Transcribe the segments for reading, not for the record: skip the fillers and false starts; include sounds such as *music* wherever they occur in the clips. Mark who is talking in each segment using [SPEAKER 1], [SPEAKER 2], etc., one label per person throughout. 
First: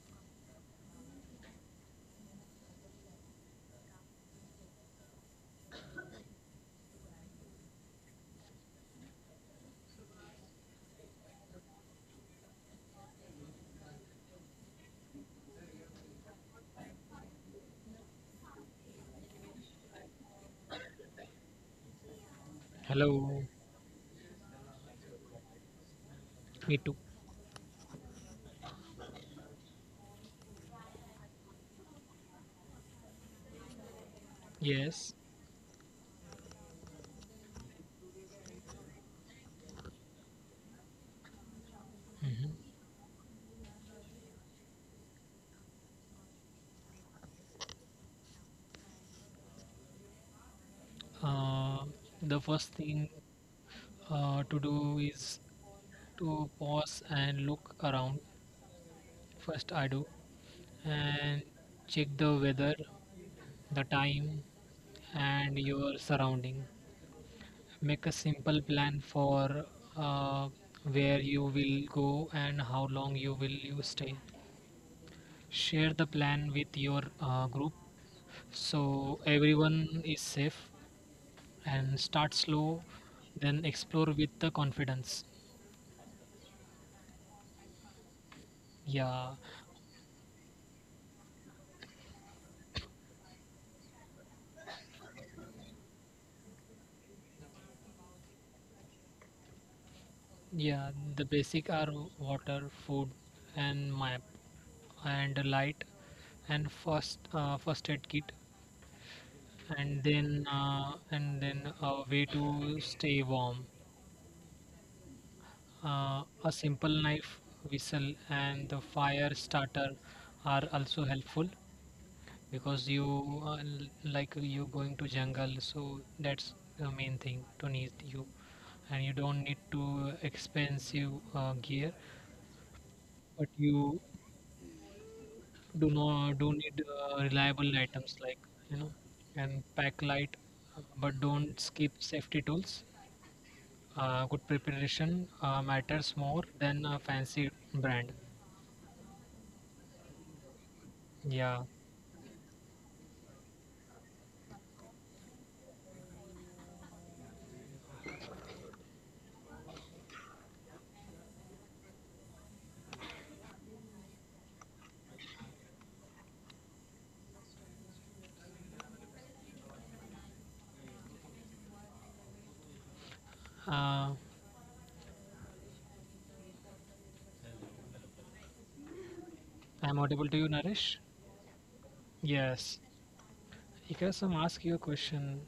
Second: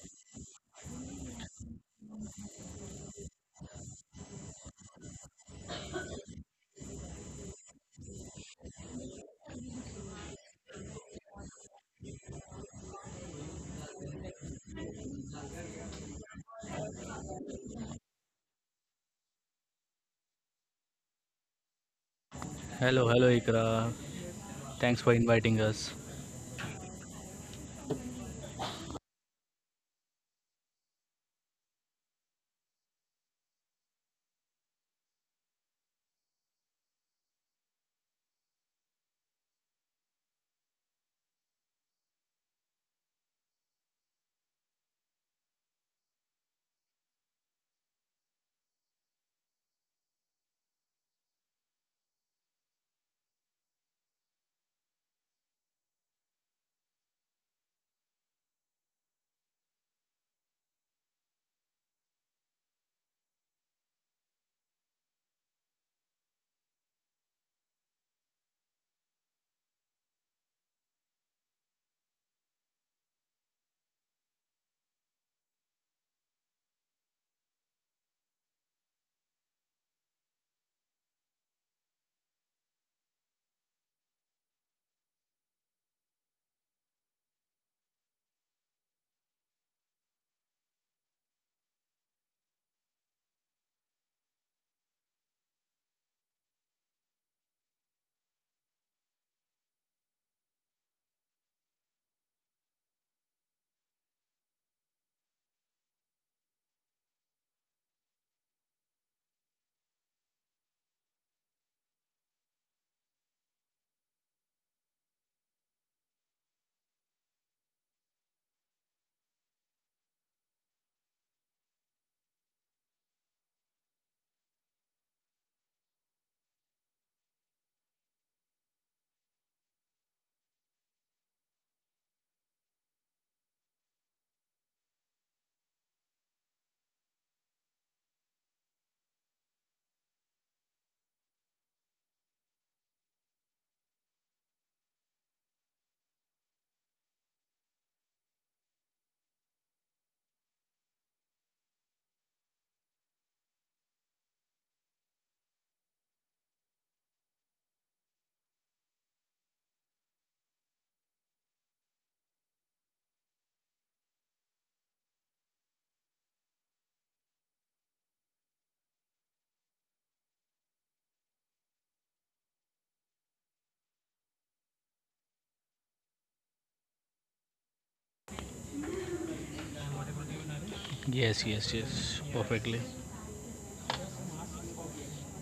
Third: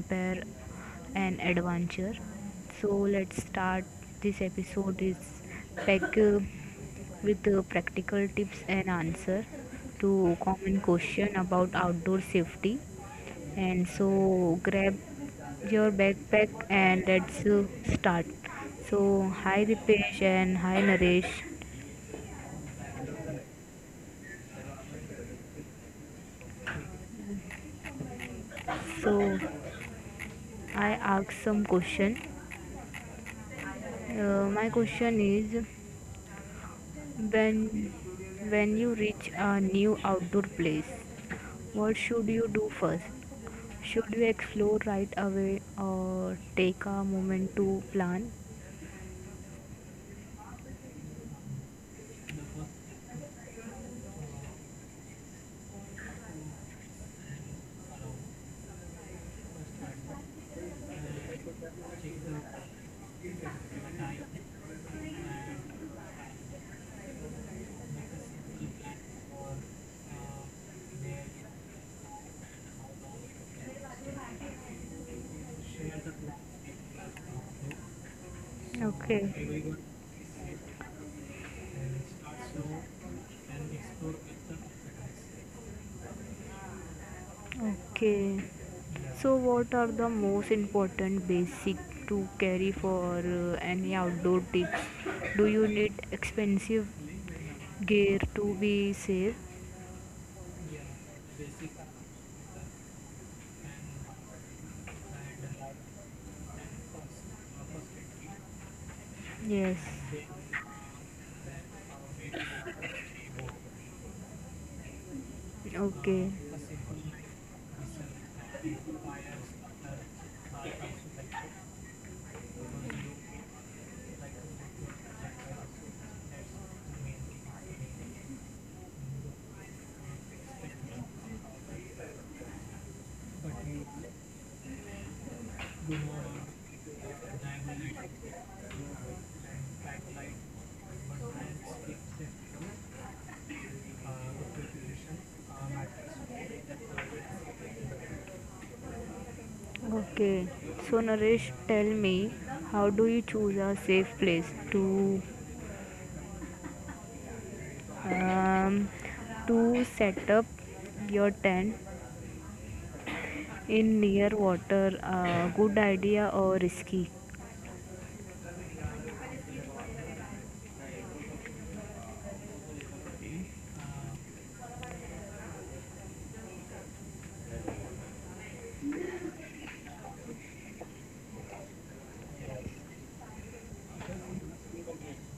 [SPEAKER 1] compare and adventure. So let's start. This episode is pack with practical tips and answer to common question about outdoor safety. And so grab your backpack and let's start. So hi Dipesh and hi Naresh.
[SPEAKER 2] Hello, hello
[SPEAKER 3] Hello,
[SPEAKER 2] Ikra. Thanks for inviting us.
[SPEAKER 3] me too.
[SPEAKER 1] So I ask some question. My
[SPEAKER 3] Yes.
[SPEAKER 1] question is When when you reach a new outdoor place, what should you
[SPEAKER 3] hmm
[SPEAKER 1] do first? Should you explore right away or take a moment to plan?
[SPEAKER 3] Uh, the first thing to do is to pause and look around. First, I do and check the weather, the time, and your surrounding. Make a simple plan for uh, where you will go and how long you will you stay. Share the plan with your group so
[SPEAKER 1] Okay.
[SPEAKER 3] everyone is safe, and start slow, then explore with the confidence.
[SPEAKER 1] Okay.
[SPEAKER 3] yeah
[SPEAKER 1] So what are the most important basic to carry for any outdoor trips? Do you need expensive gear to be safe?
[SPEAKER 3] yeah The basic are water, food, and map, and a light, and first aid kit.
[SPEAKER 1] Yes.
[SPEAKER 3] And then uh, and then a way to stay warm,
[SPEAKER 1] Okay.
[SPEAKER 3] a simple knife, whistle, and the fire starter are also helpful because you like you going to jungle, so that's the main thing to need you. And you don't need to expensive gear, but you do not do need reliable items, like you know and pack light, but don't skip safety tools. Uh, good preparation matters more than a fancy brand.
[SPEAKER 1] Okay, so
[SPEAKER 3] yeah
[SPEAKER 1] Naresh, tell me, how do you choose a safe place um, to set up your tent in near water? A good idea or risky?
[SPEAKER 3] uh, I'm audible to you, Naresh?
[SPEAKER 2] Yes, yes, yes,
[SPEAKER 3] Yes,
[SPEAKER 2] perfectly.
[SPEAKER 3] because I'm ask you a question.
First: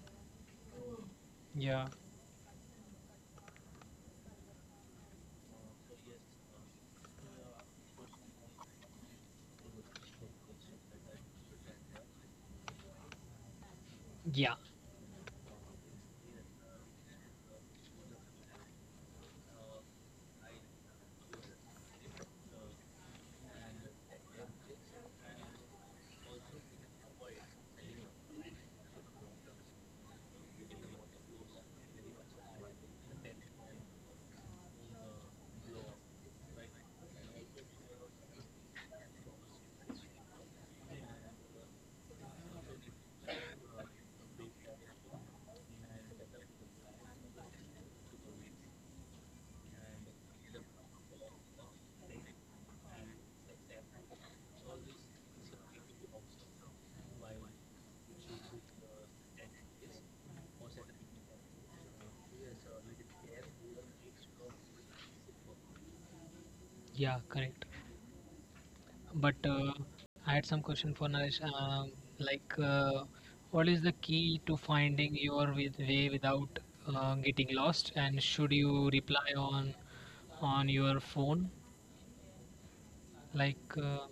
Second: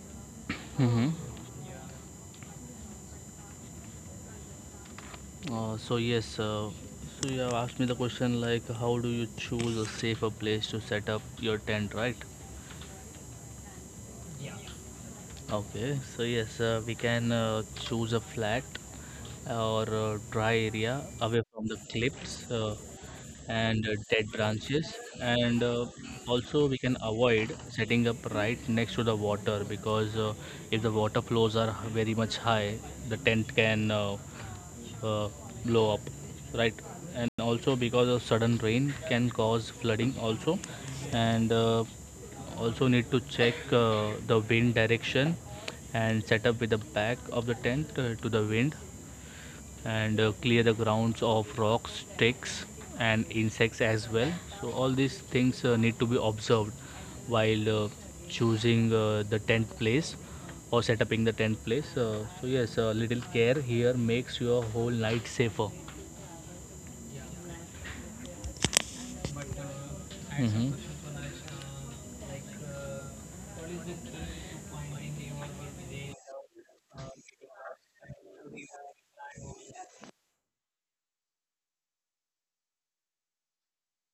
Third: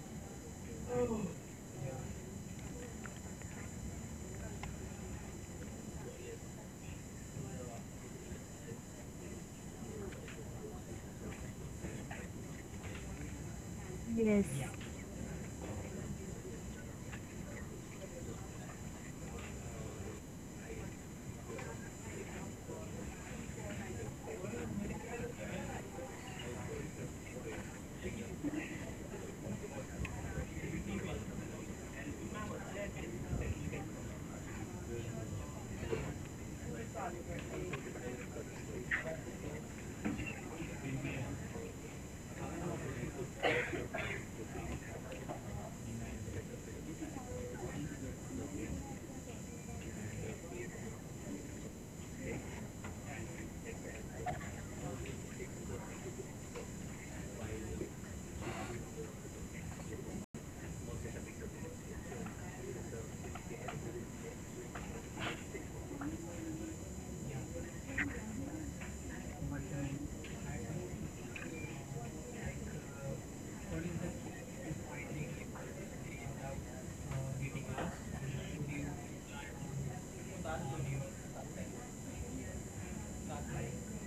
[SPEAKER 2] hmm
[SPEAKER 3] Yeah.
[SPEAKER 2] Uh, so yes, uh, so you have asked me the question like, how do you choose a safer place to set up your tent, right?
[SPEAKER 1] Yes.
[SPEAKER 3] Yeah,
[SPEAKER 2] Okay, so yes, we can choose a flat or dry area away from the cliffs and dead branches, and also we can avoid setting up right next to the water because if the water flows are very much high, the tent can uh, blow up, right, and also because of sudden rain can cause flooding also, and also need to check the wind direction and set up with the back of the tent to the wind and clear the grounds of rocks, sticks, and insects as well. So, all these things need to be observed while choosing the tent place or setting the tent place. Yes, a little care here makes your whole night safer.
[SPEAKER 3] yeah, correct. But I had some
[SPEAKER 2] hmm
[SPEAKER 3] question for Naresh. Like, what is the key to finding your with way without getting lost? And should you reply on your phone? Like, uh,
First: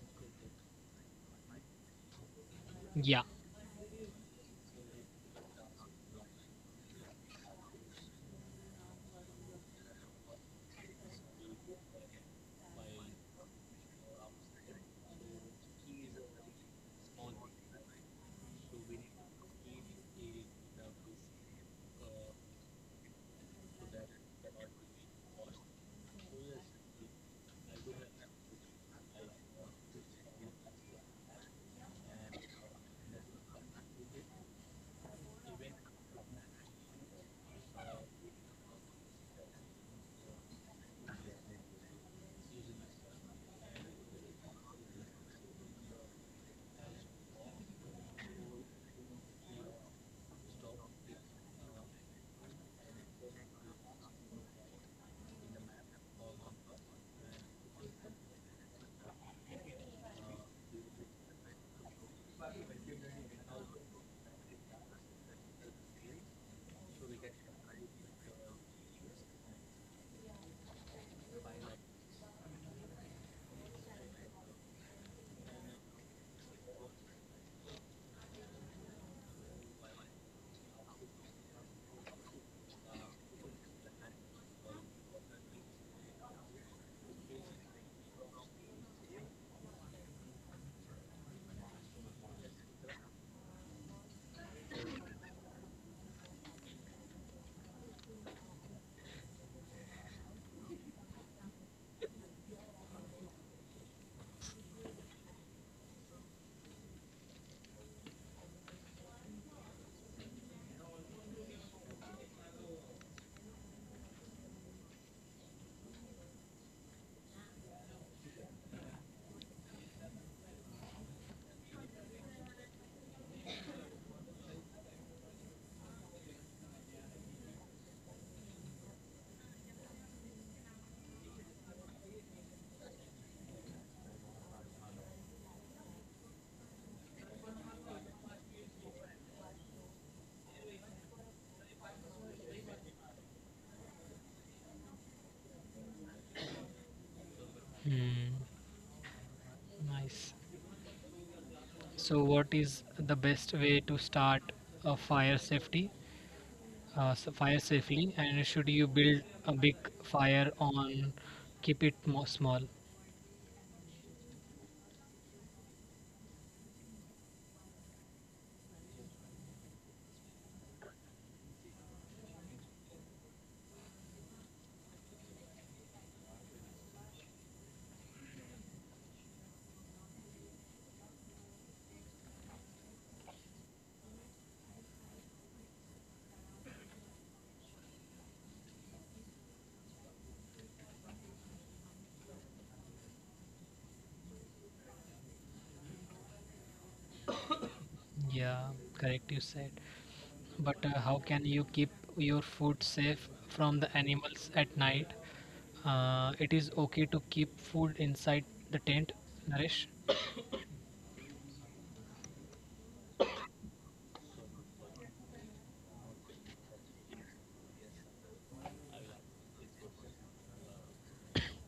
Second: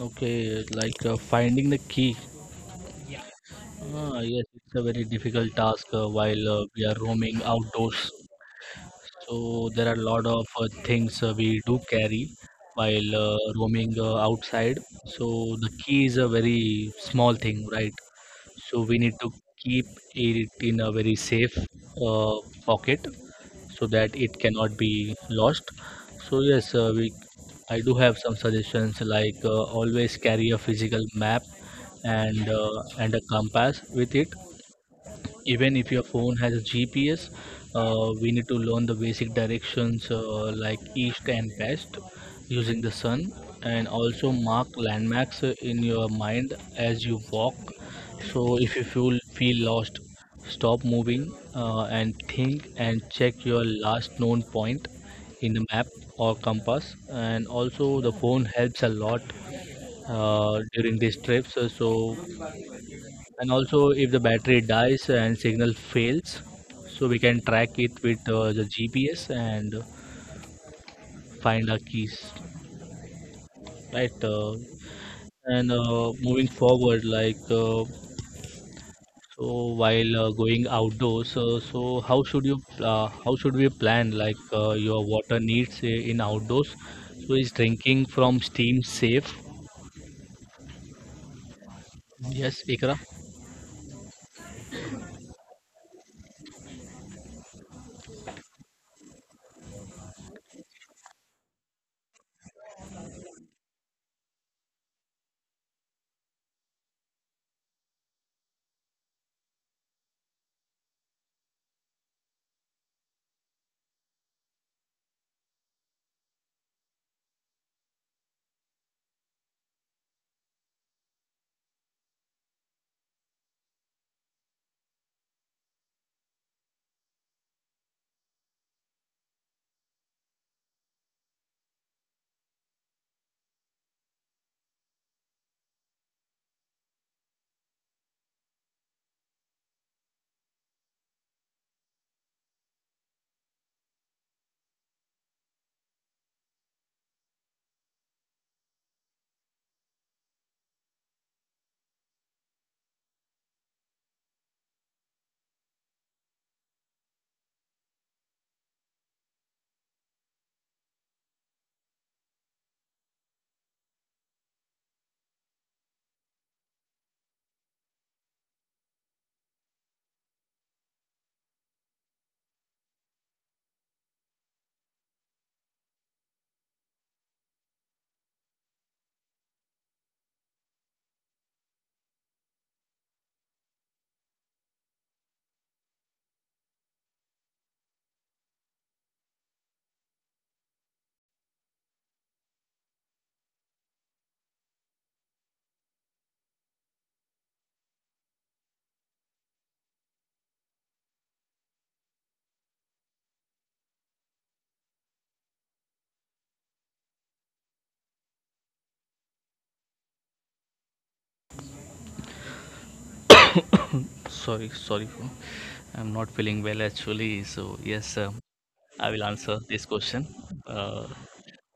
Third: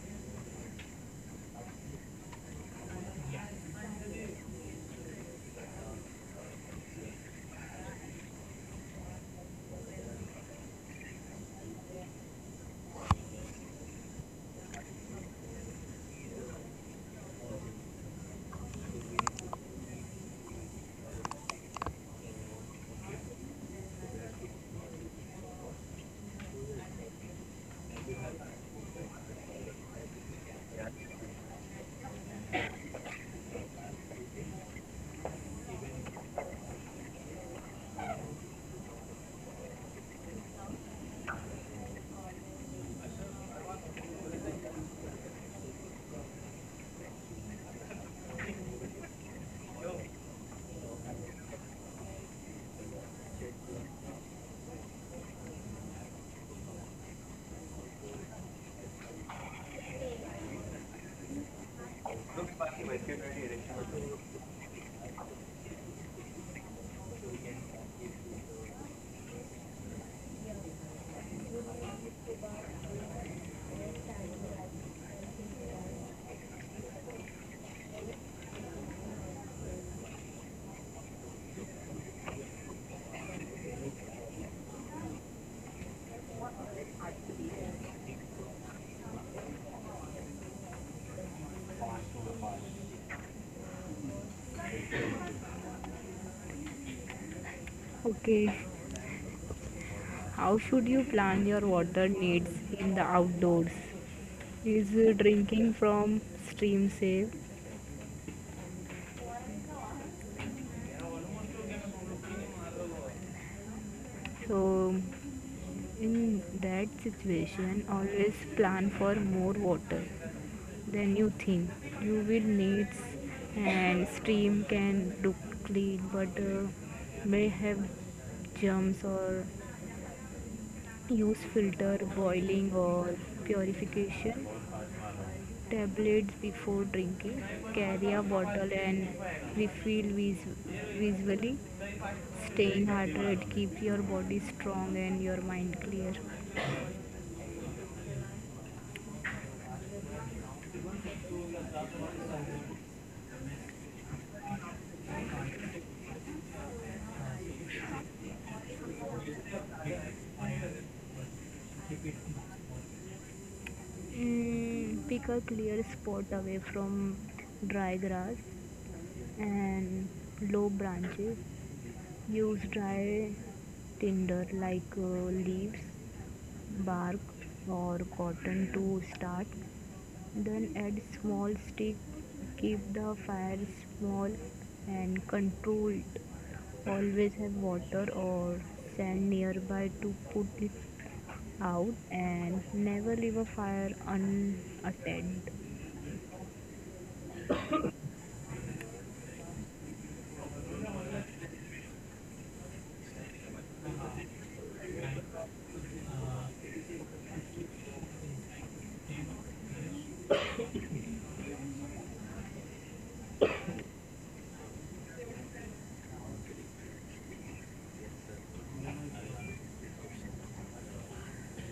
[SPEAKER 2] Okay, like finding the key.
[SPEAKER 3] yeah.
[SPEAKER 2] Yes, it's a very difficult task while we are roaming outdoors. So there are a lot of things we do carry while roaming outside. So the key is a very small thing, right? So we need to keep it in a very safe uh, pocket so that it cannot be lost. So yes, we I do have some suggestions like always carry a physical map and and a compass with it even if your phone has a GPS. We need to learn the basic directions like east and west using the sun, and also mark landmarks in your mind as you walk. So if you feel lost, stop moving and think and check your last known point in the map or compass. And also the phone helps a lot during these trips. So and also if the battery dies and signal fails, so we can track it with the gps and find our keys, right. And Moving forward, like so while going outdoors, how should you how should we plan, like your water needs in outdoors, so is drinking from steam safe, yes Ikra.
[SPEAKER 1] Okay. How should you plan your water needs in the outdoors? Is drinking from stream safe? So, in that situation, always plan for more water than you think you will need, and stream can look clean but may have germs or use filter boiling or purification tablets before drinking carry a bottle and refill visually staying hydrated keep your body strong and your mind clear.
[SPEAKER 3] Hmm. Nice. So, what is the best way to start a fire safety? Fire safely, and should you build a big fire on? Keep it more small.
[SPEAKER 1] Mm, pick a clear spot away from dry grass and low branches use dry tinder like leaves bark or cotton to start then add small stick keep the fire small and controlled always have water or sand nearby to put it out and never leave a fire unattended.
[SPEAKER 3] Yeah, correct, you said. But how can you keep your food safe from the animals at night? It is okay to keep food inside the tent, Naresh?
[SPEAKER 2] Sorry, sorry, for- I'm not feeling well actually. So yes, I will answer this question. Uh,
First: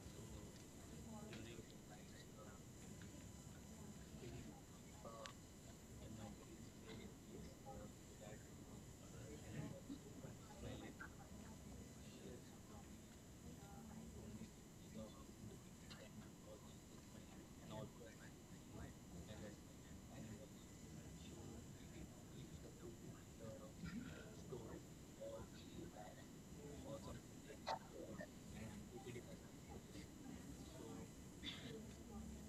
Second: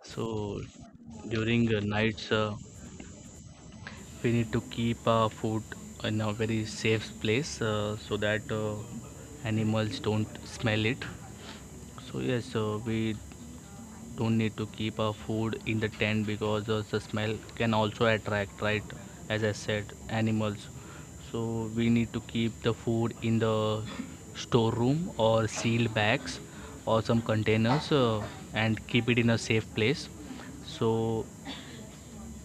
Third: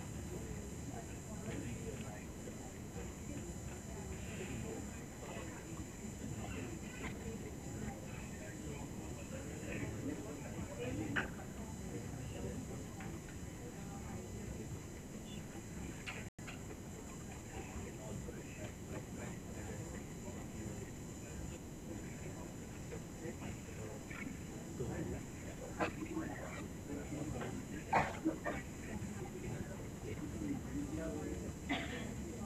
[SPEAKER 2] so during nights, we need to keep our food in a very safe place so that animals don't smell it. So yes, we don't need to keep our food in the tent because the smell can also attract, right, as I said, animals. So we need to keep the food in the storeroom or sealed bags or some containers, and keep it in a safe place so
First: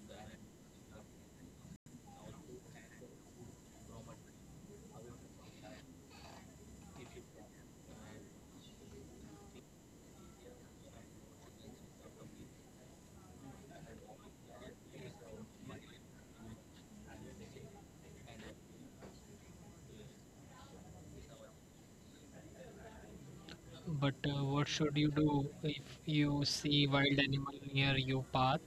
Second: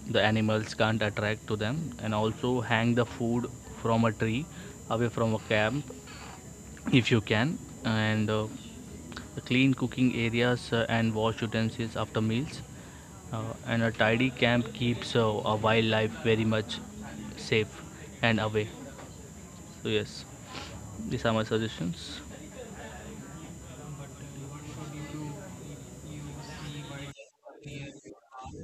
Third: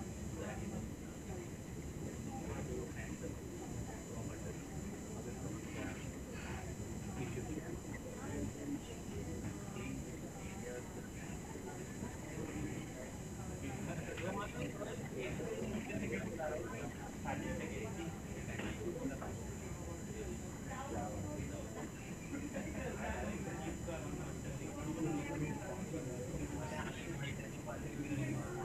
[SPEAKER 2] the animals can't attract to them. And also hang the food from a tree away from a camp if you can, and clean cooking areas and wash utensils after meals, and a tidy camp keeps a wildlife very much safe and away. So yes, these are my suggestions.
[SPEAKER 3] But what should you do if you see wild animal near your path?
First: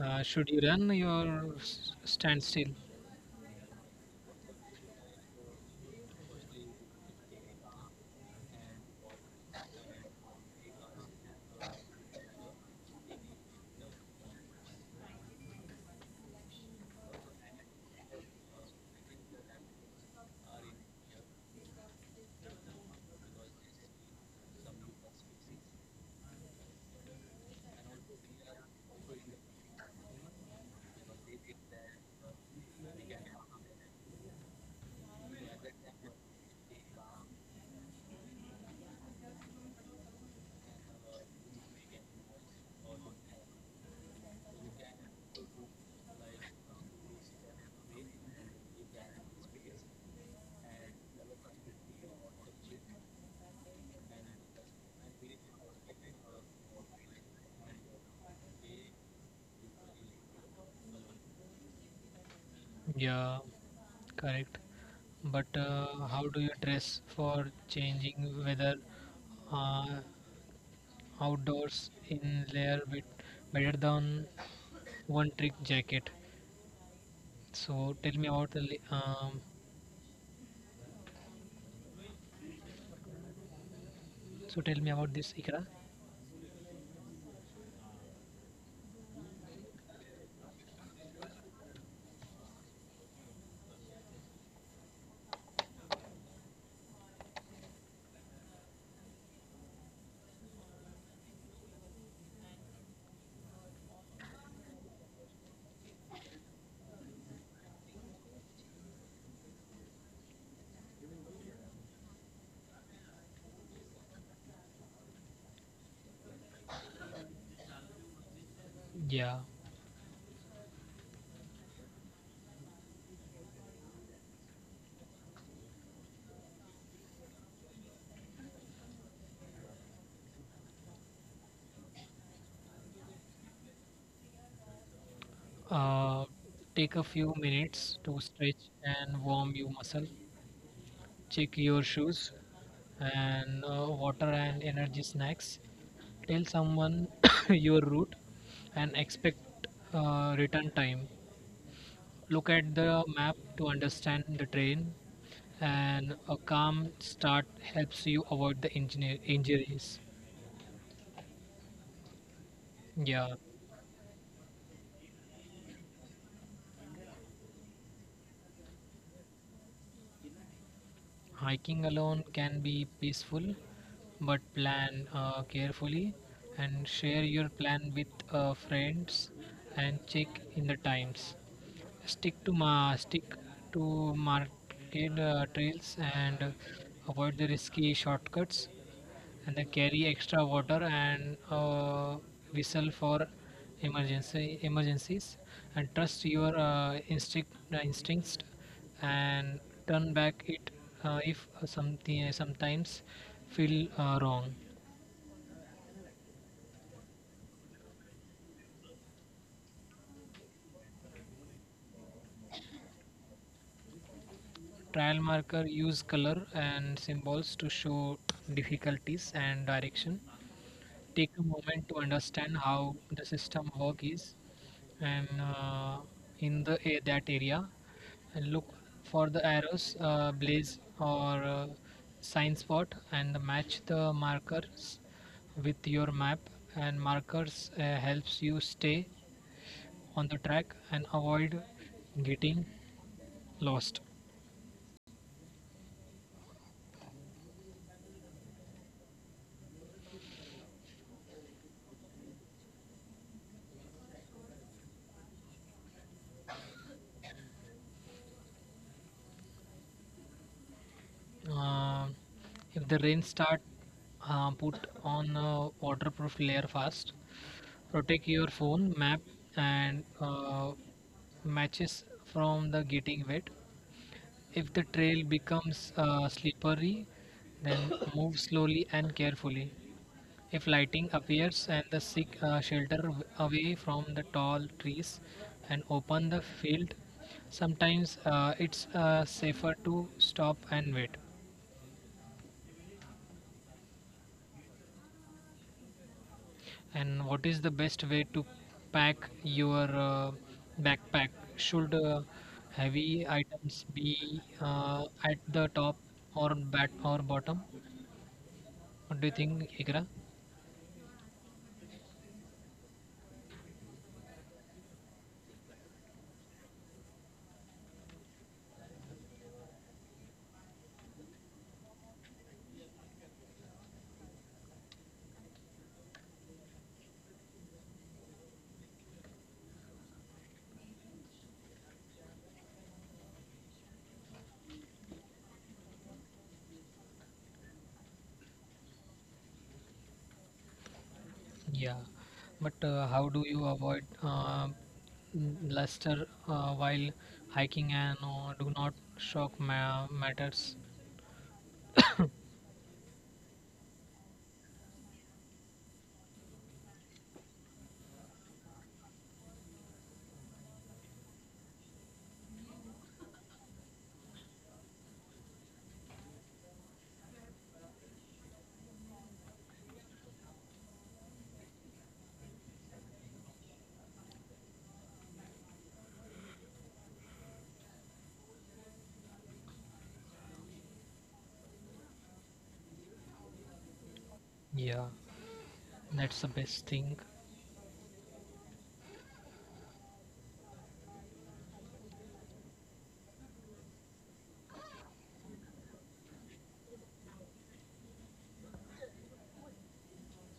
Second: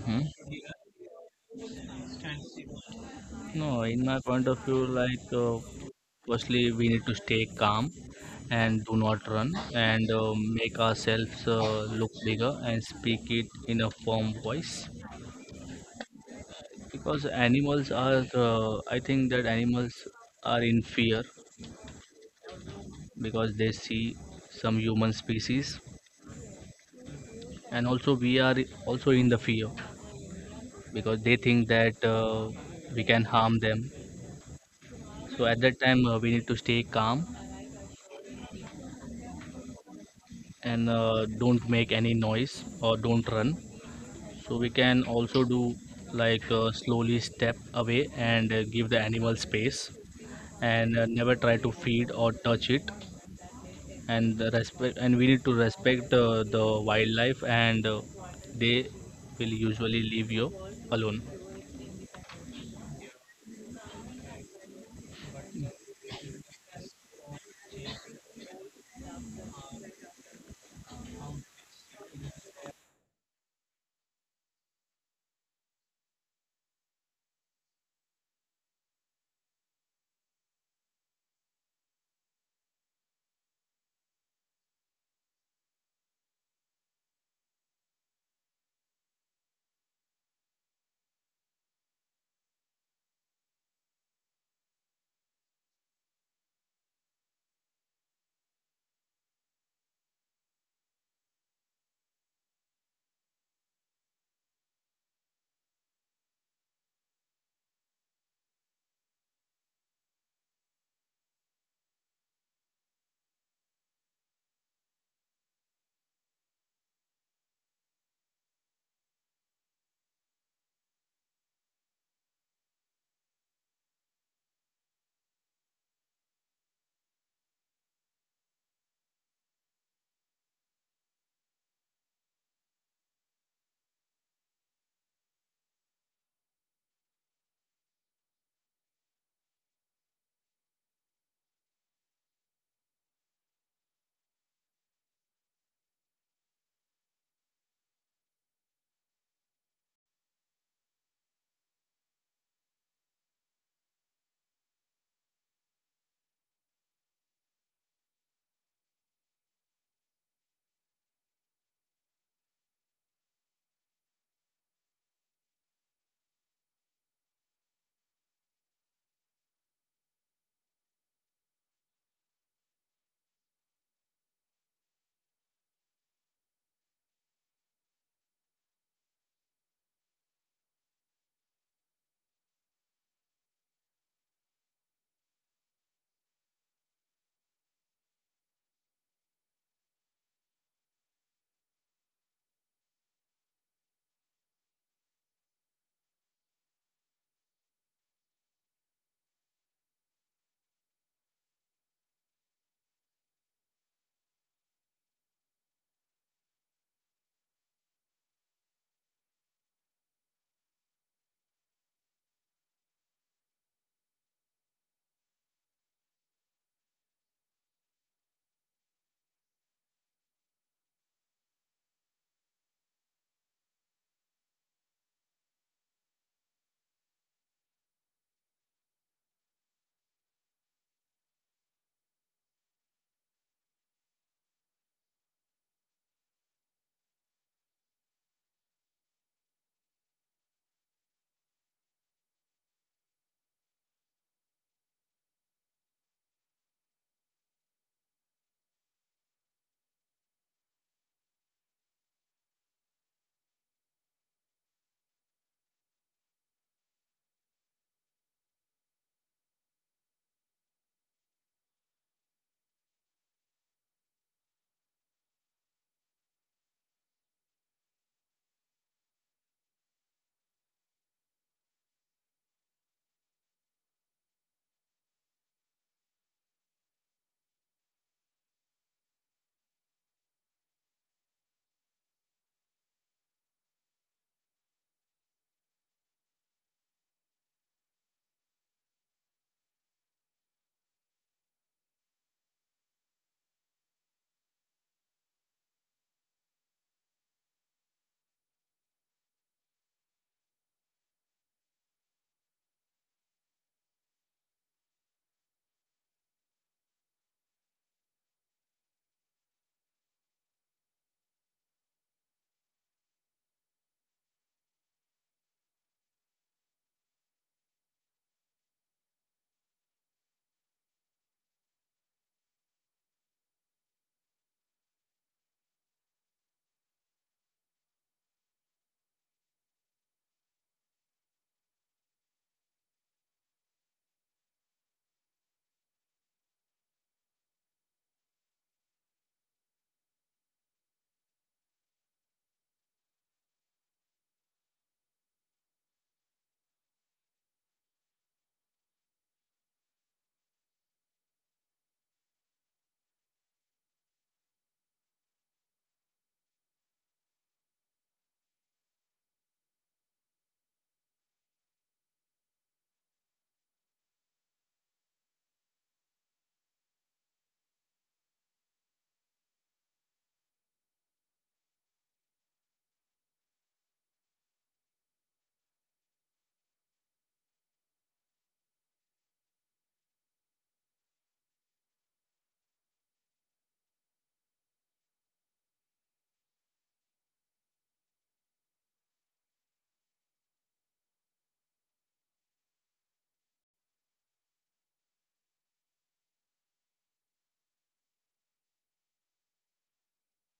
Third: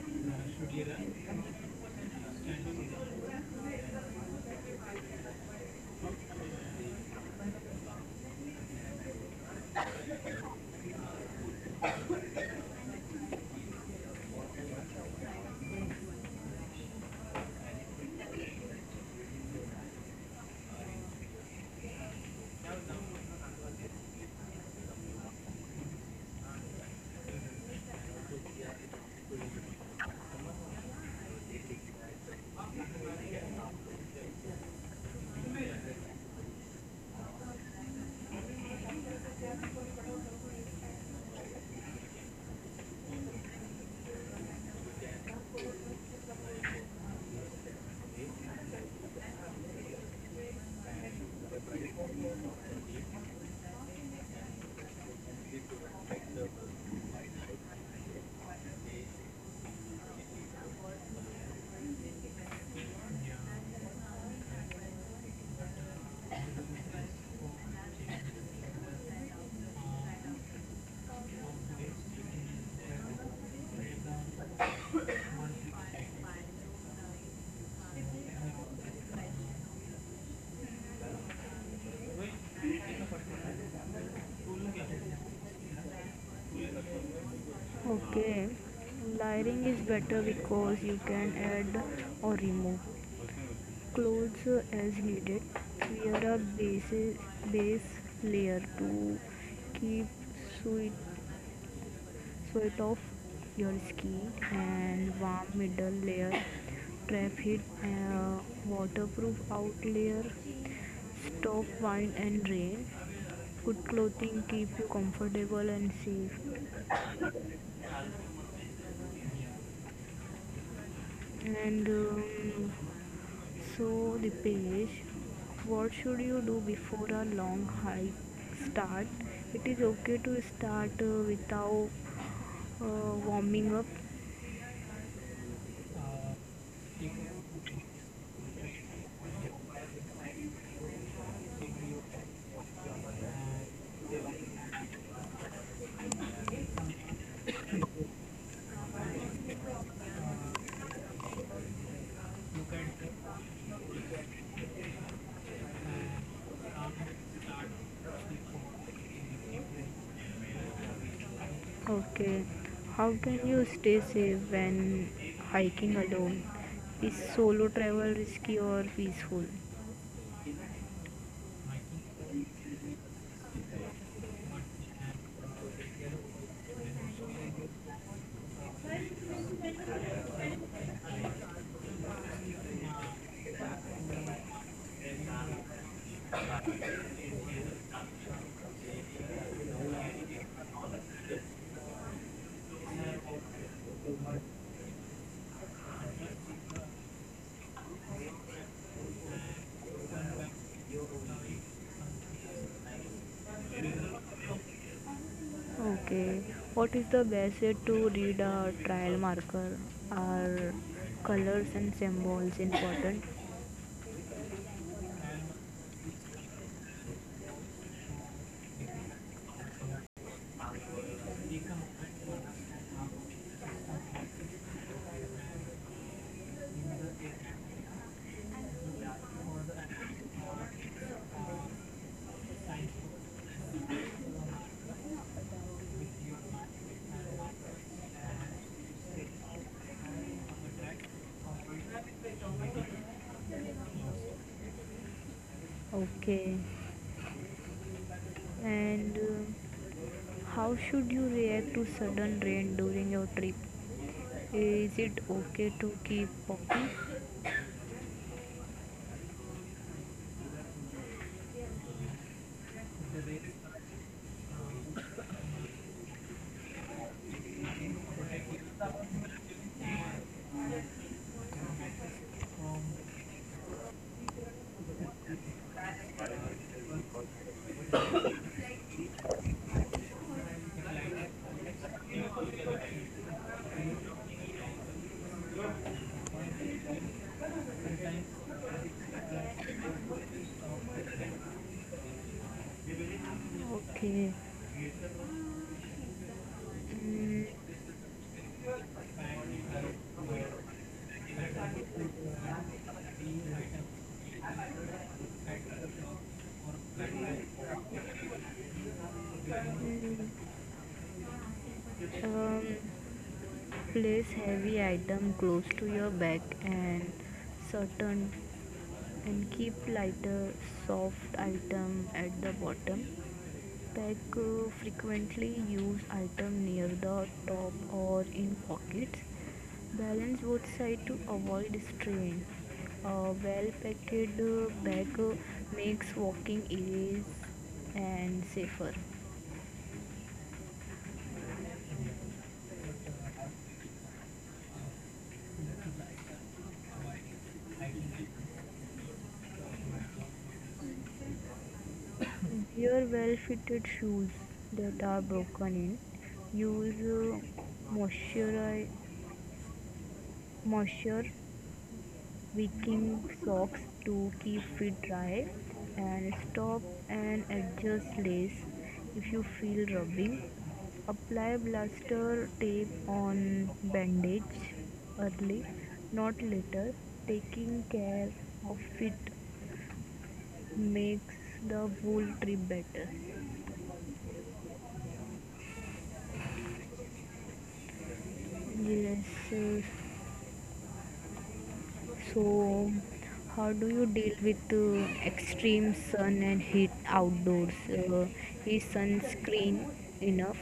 [SPEAKER 3] Should you run or stand still?
[SPEAKER 2] No, in my point of view, like firstly we need to stay calm and do not run and make ourselves look bigger and speak it in a firm voice, because animals are I think that animals are in fear because they see some human species, and also we are also in the fear because they think that we can harm them. So at that time we need to stay calm and don't make any noise or don't run. So we can also do, like slowly step away and give the animal space, and never try to feed or touch it, and the respect, and we need to respect the wildlife, and they will usually leave you alone.
[SPEAKER 3] Yeah, correct. But how do you dress for changing weather? Uh, Outdoors in layer with better than one trick jacket. So tell me about the So tell me about this, Ikra.
[SPEAKER 1] Okay, layering is better because you can add or remove clothes as needed. Wear a base layer to keep sweat, sweat off your skin and warm middle layer, trap heat, waterproof out layer, stop wind and rain. Good clothing keep you comfortable and safe.
[SPEAKER 3] Yeah.
[SPEAKER 1] And so the page what should you do before a long hike start it is okay to start without uh, warming up.
[SPEAKER 3] Uh, take a few minutes to stretch and warm your muscle. Check your shoes and water and energy snacks. Tell someone *coughs* your route and expect return time. Look at the map to understand the terrain, and a calm start helps you avoid the injuries.
[SPEAKER 1] Okay, how can
[SPEAKER 3] Yeah,
[SPEAKER 1] you stay safe when hiking alone is solo travel risky or peaceful?
[SPEAKER 3] hiking alone can be peaceful, but plan carefully and share your plan with friends and check in the times. Stick to marked trails and avoid the risky shortcuts. And then carry extra water and whistle for emergency emergencies and trust your instincts and turn back it if something sometimes feel wrong.
[SPEAKER 1] Okay, what is the best way to read a trail marker are colors and symbols important?
[SPEAKER 3] Trial marker use color and symbols to show difficulties and direction. Take a moment to understand how the system work is, and in that area, and look for the arrows, blaze or sign spot, and match the markers with your map, and markers helps you stay on the track and avoid getting lost.
[SPEAKER 1] Okay. And how should you react to sudden rain during your trip? Is it okay to keep walking?
[SPEAKER 3] Uh, if the rain start, put on a waterproof layer fast. Protect your phone, map, and matches from the getting wet. If the trail becomes slippery, then *coughs* move slowly and carefully. If lighting appears and the sick shelter away from the tall trees and open the field, sometimes it's safer to stop and wait.
[SPEAKER 1] Okay.
[SPEAKER 3] And
[SPEAKER 1] Mm,
[SPEAKER 3] what is the best way to pack your backpack? Should heavy items be at the top or bat or bottom? What do you think, Ikra?
[SPEAKER 1] mm, um, place heavy item close to your back and certain and keep lighter soft item at the bottom. Pack frequently used item near the top or in pockets. Balance both sides to avoid strain. A well packed bag makes walking easy and safer.
[SPEAKER 3] Yeah, but how do you avoid luster while hiking, and do not shock matters?
[SPEAKER 1] Wear well fitted shoes that are broken in. Use moisturizer moisture wicking socks to keep feet dry and stop and adjust lace if you feel rubbing apply blister tape on bandage early not later taking care of it makes the wool trip better.
[SPEAKER 3] Yeah, that's the best thing.
[SPEAKER 1] Yes, uh, so, how do you deal with extreme sun and heat outdoors? Is sunscreen enough?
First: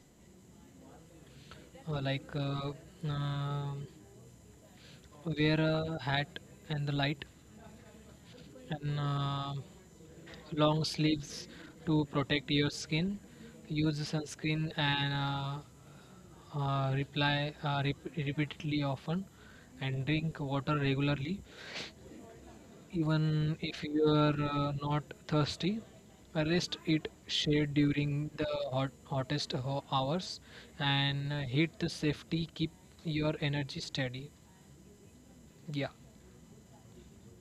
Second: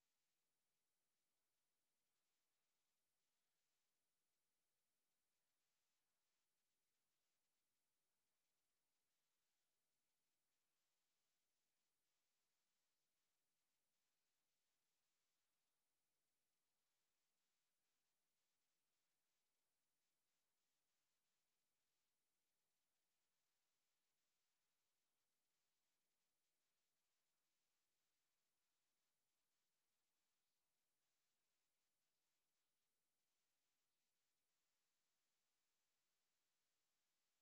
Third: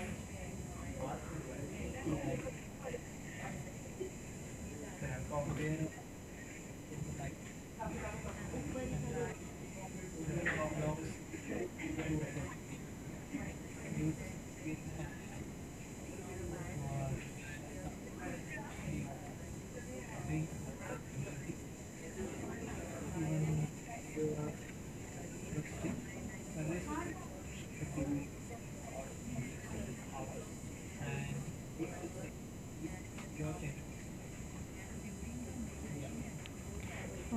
[SPEAKER 3] Uh, like uh, um Wear a hat and the light and long sleeves to protect your skin. Use sunscreen and repeatedly often and drink water regularly even if you are not thirsty. Rest it shade during the hottest hours, and hit the safety, keep your energy steady. Yeah.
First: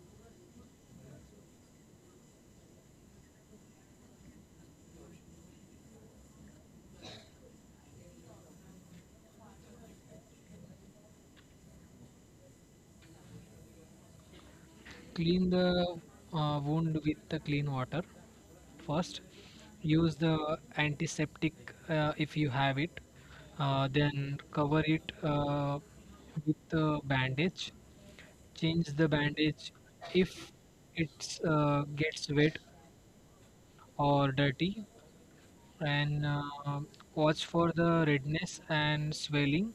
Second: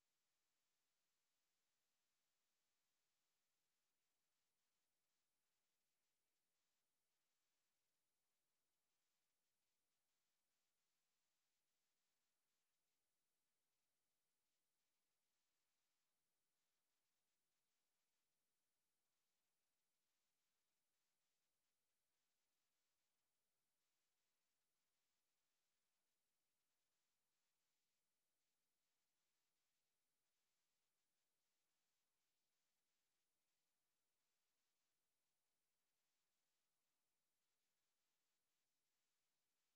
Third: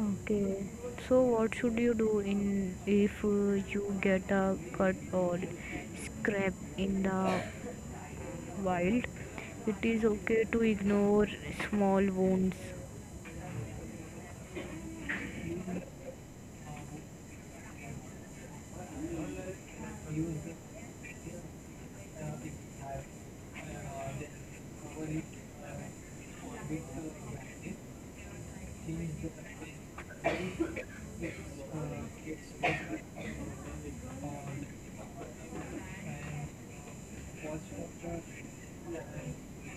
[SPEAKER 1] Okay. So, what should you do in if you get a cut or scrape in the wild? It is okay to ignore small wounds.
[SPEAKER 3] Clean the wound with the clean water first. Use the antiseptic if you have it. Then cover it with the bandage. Change the bandage if it gets wet or dirty. And watch for the redness and swelling.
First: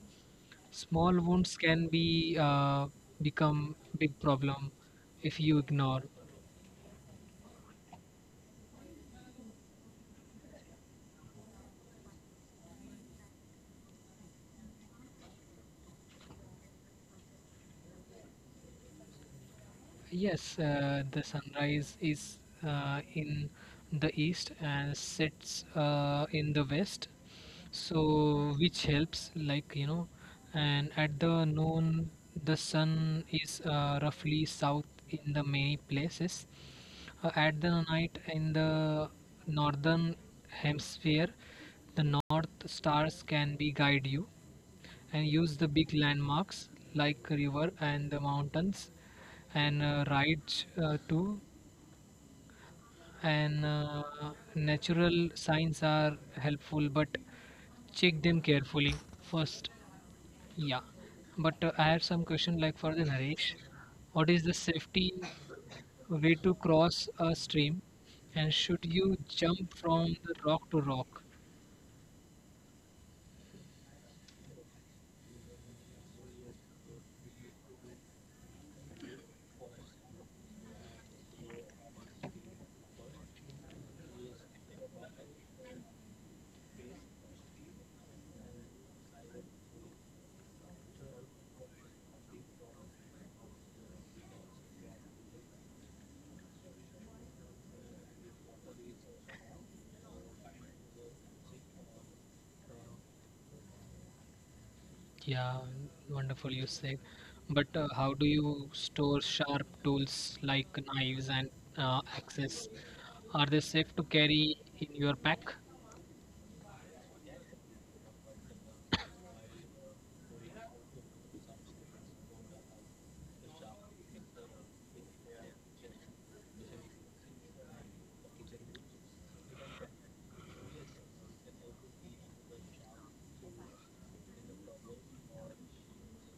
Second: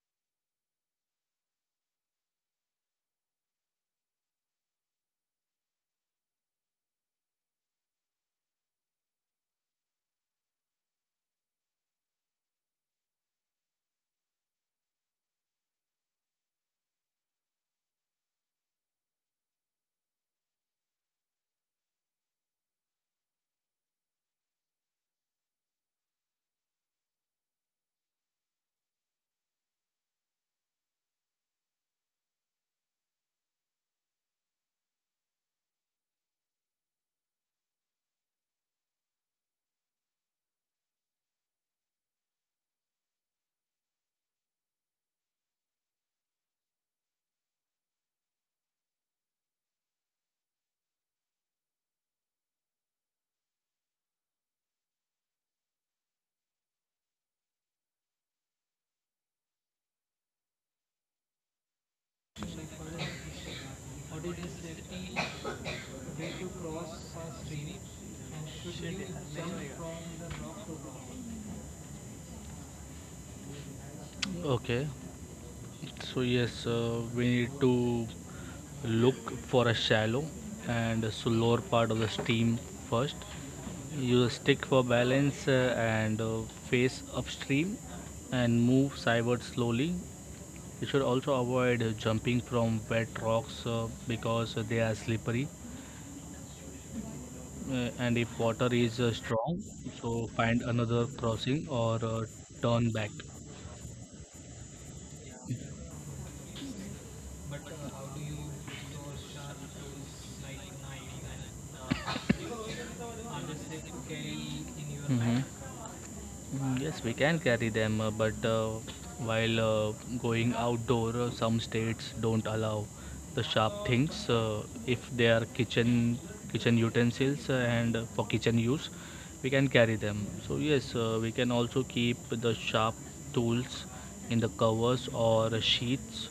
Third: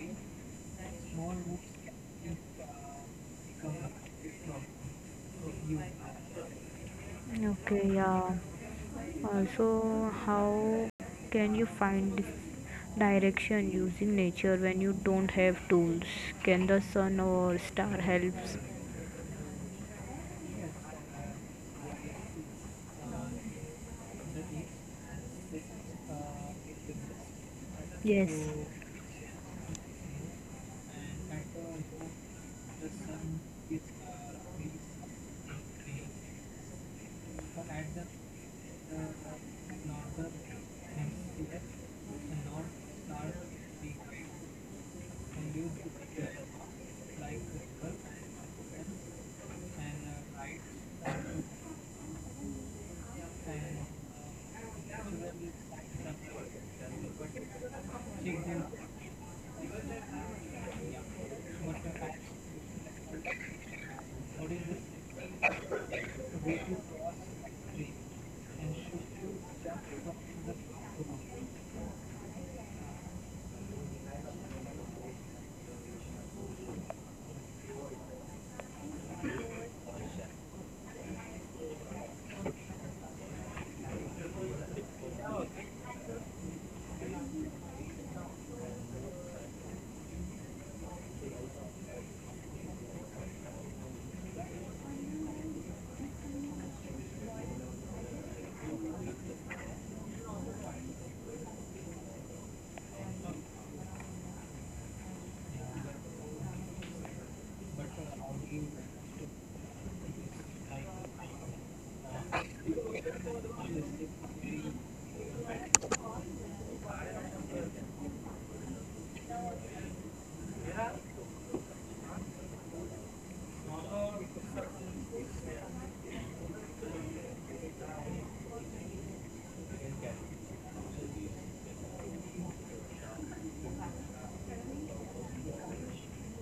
[SPEAKER 3] Small wounds can be become big problem if you ignore.
[SPEAKER 1] Okay, yeah. So how can you find direction using nature when you don't have tools? Can the sun or star helps?
[SPEAKER 3] Yes, the sunrise is in the east and sets in the west, so
[SPEAKER 1] Mm,
[SPEAKER 3] which helps, like, and at the noon, the sun is roughly south in the many places. Uh, at the night in the northern hemisphere, the north stars can be guide you, and use the big landmarks like river and the mountains, and rides to and natural signs are helpful but check them carefully first. Yeah, but I have some question like for the Naresh. What is the safety way to cross a stream, and should you jump from the rock to rock?
[SPEAKER 2] Okay. So yes, we need to look for a shallow and slower part of the steam first. Use a stick for balance and face upstream and move sideward slowly. You should also avoid jumping from wet rocks because they are slippery. And if water is strong, so find another crossing or turn back.
[SPEAKER 3] Yeah, wonderful, you said. But how do you store sharp tools like knives and axes? Are they safe to carry in your
[SPEAKER 2] Mhm.
[SPEAKER 3] pack?
[SPEAKER 2] Yes, we can carry them, but while going outdoor, some states don't allow the sharp things if they are kitchen utensils, and for kitchen use, we can carry them. So yes, we can also keep the sharp tools in the covers or sheets.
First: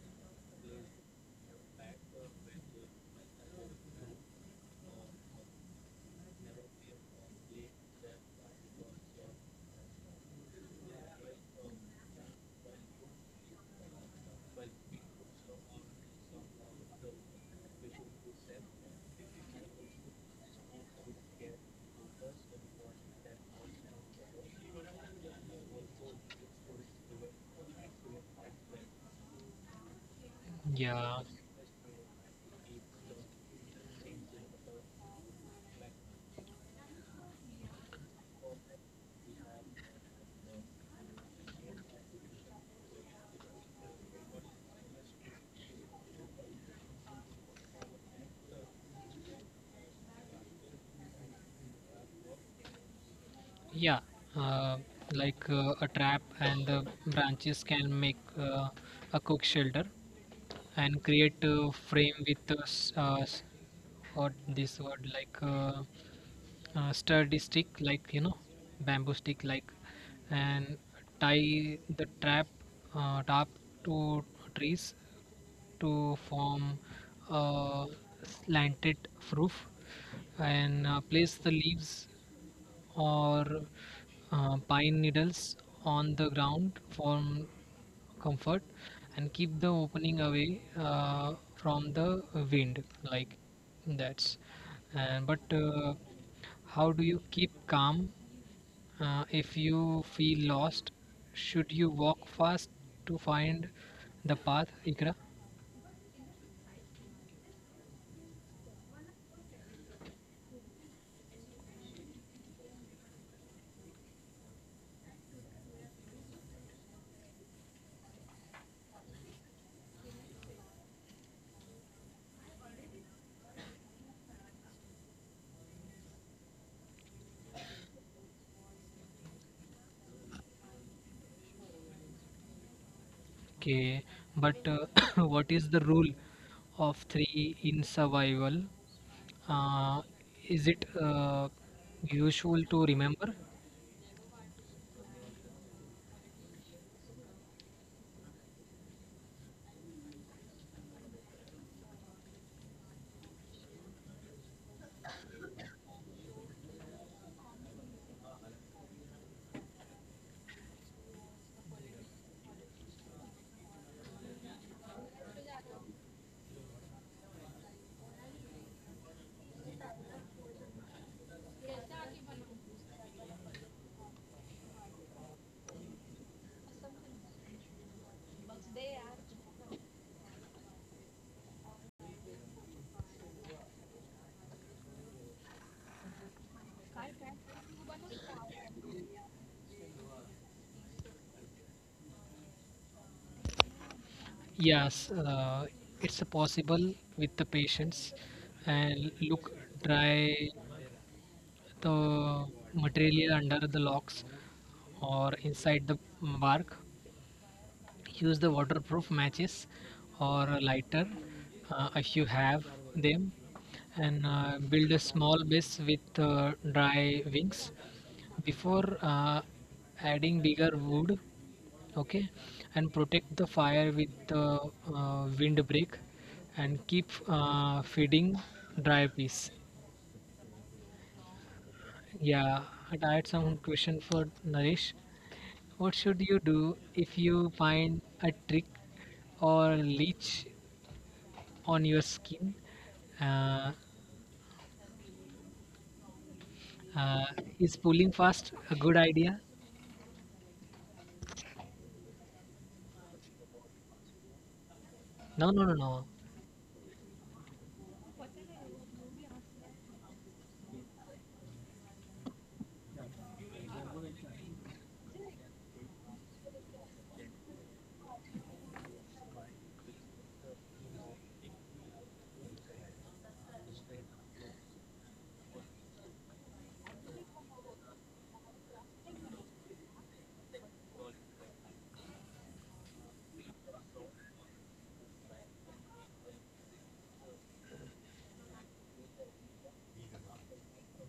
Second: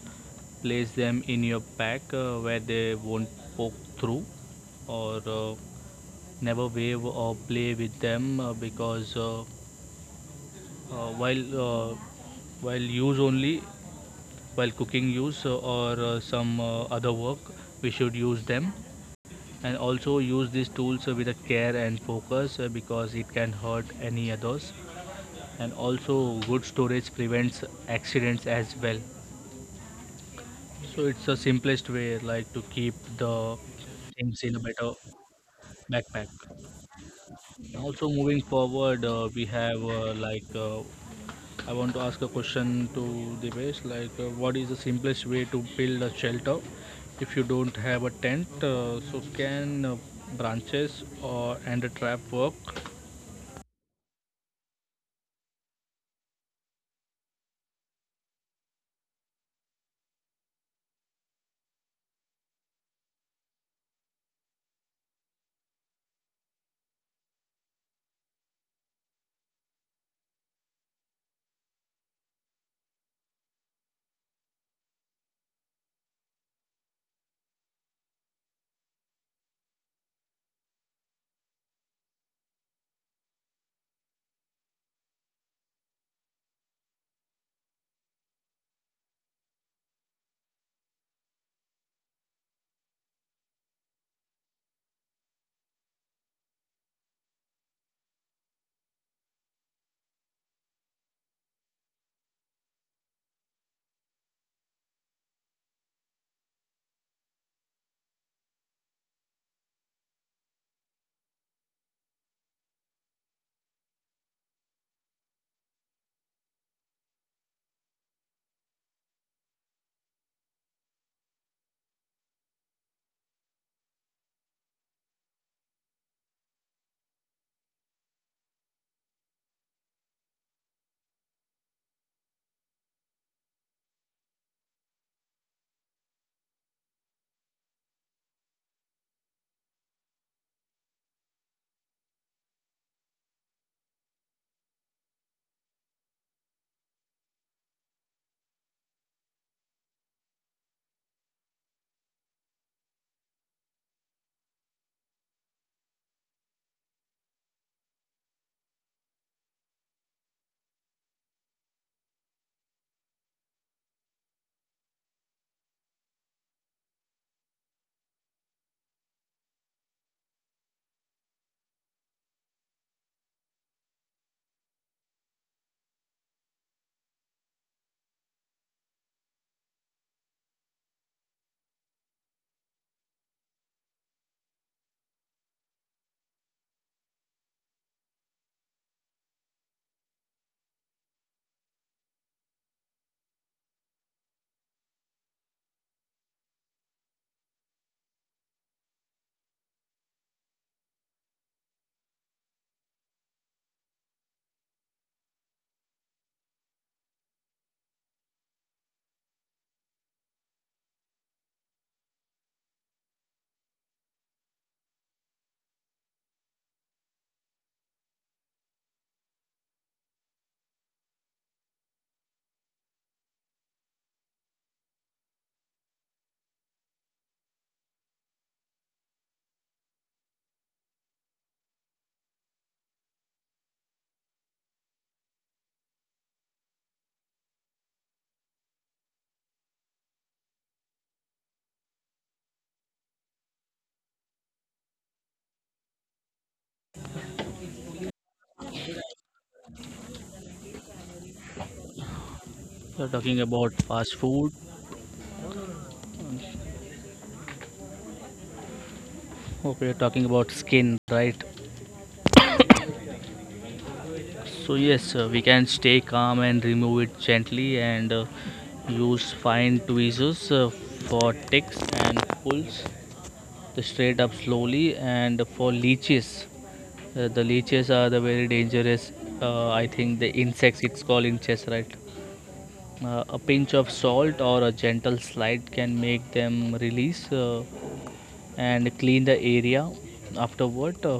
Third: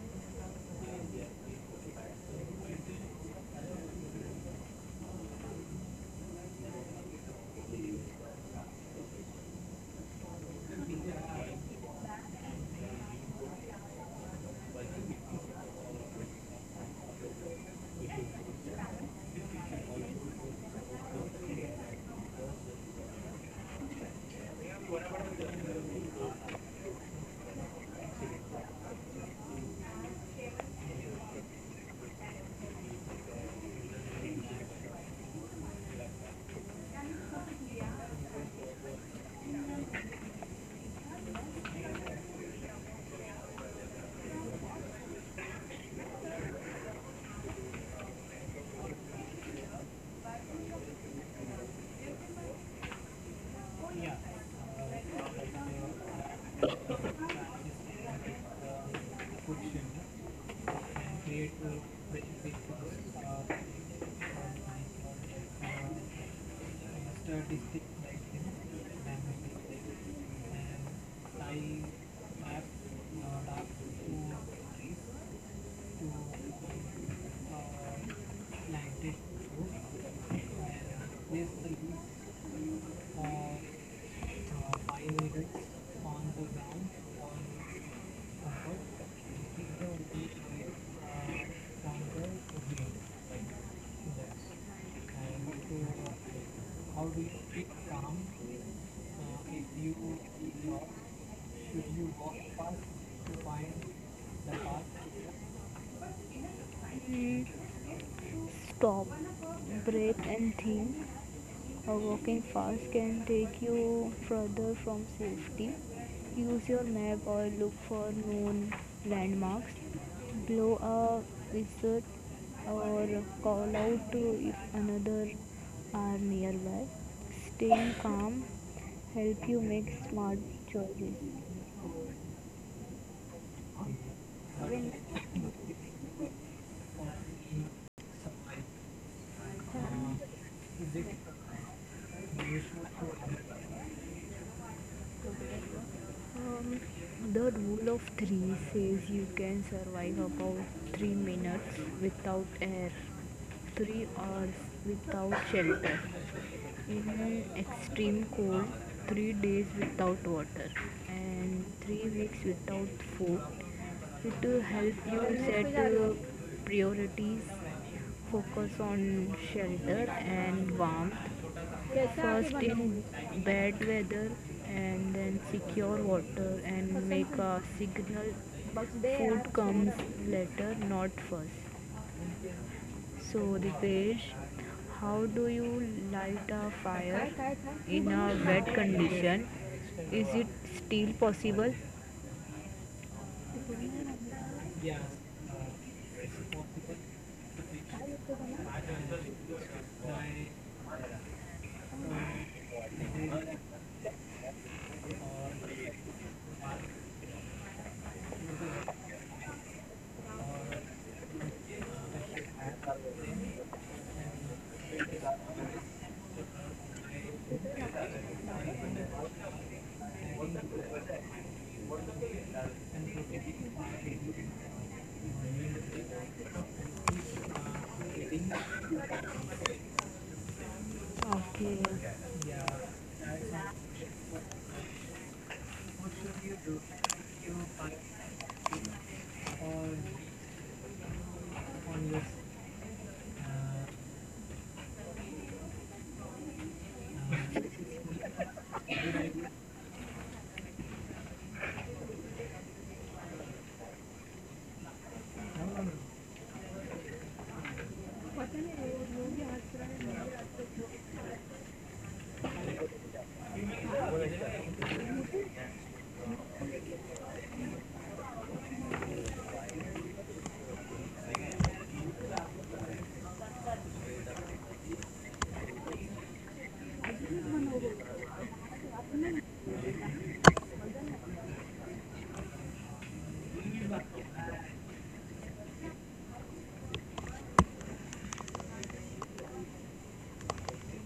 [SPEAKER 2] Place them in your pack where they won't poke through, or never wave or play with them because. Uh, while uh, while use only while cooking use or some other work we should use them, and also use these tools with a care and focus because it can hurt any others, and also good storage prevents accidents as well. So it's
[SPEAKER 3] Yeah.
[SPEAKER 2] the simplest way, like, to keep the things in a better backpack. Also moving forward, we have, I want to ask a question to Divesh, like what is the simplest way to build a shelter if you don't have a tent? So can branches or and a trap work?
[SPEAKER 3] Yeah, uh, a trap and the branches can make a cook shelter, and create a frame with what this word like, sturdy stick, like, bamboo stick, like, and tie the trap top to trees to form a slanted roof, and place the leaves or pine needles on the ground for comfort, and keep the opening away from the wind, like, that's. And but how do you keep calm if you feel lost? Should you walk fast to find the path, Ikra?
[SPEAKER 1] stop, breathe, and think. Walking fast can take you further from safety. Use your map or look for known landmarks. Blow a whistle or call out to if another are nearby. Staying calm help you make smart choices.
[SPEAKER 3] Okay, but
[SPEAKER 1] When-
[SPEAKER 3] *coughs* what is the rule of three in survival? Uh, is it useful to remember?
[SPEAKER 1] Um, the rule of three says you can survive about 3 minutes without air, 3 hours without shelter, in extreme cold, 3 days without water, and 3 weeks without food. It will help you set priorities, focus on shelter and warmth, first in bad weather and then secure water and make a signal food comes later not first so the page how do you light a fire in a wet condition is it still possible.
[SPEAKER 3] Yes, it's possible with the patients. And look, dry the material under the locks or inside the bark. Use the waterproof matches or a lighter if you have them, and build a small base with dry wings before adding bigger wood. Okay. And protect the fire with the windbreak and keep feeding dry piece.
[SPEAKER 1] Okay.
[SPEAKER 3] Yeah, I had some question for Naresh. What should you do if you find a trick or leech on your skin? Uh, uh, is pulling fast a good idea?
[SPEAKER 2] You're talking about fast food.
[SPEAKER 3] No, no, no, no.
[SPEAKER 2] Okay, you're talking about skin, right? So yes, we can stay calm and remove it gently and use fine tweezers for ticks and pulls. The straight up slowly, and for leeches, the leeches are the very dangerous I think the insects, it's called in chess, right. A pinch of salt or a gentle slide can make them release, and clean the area afterward,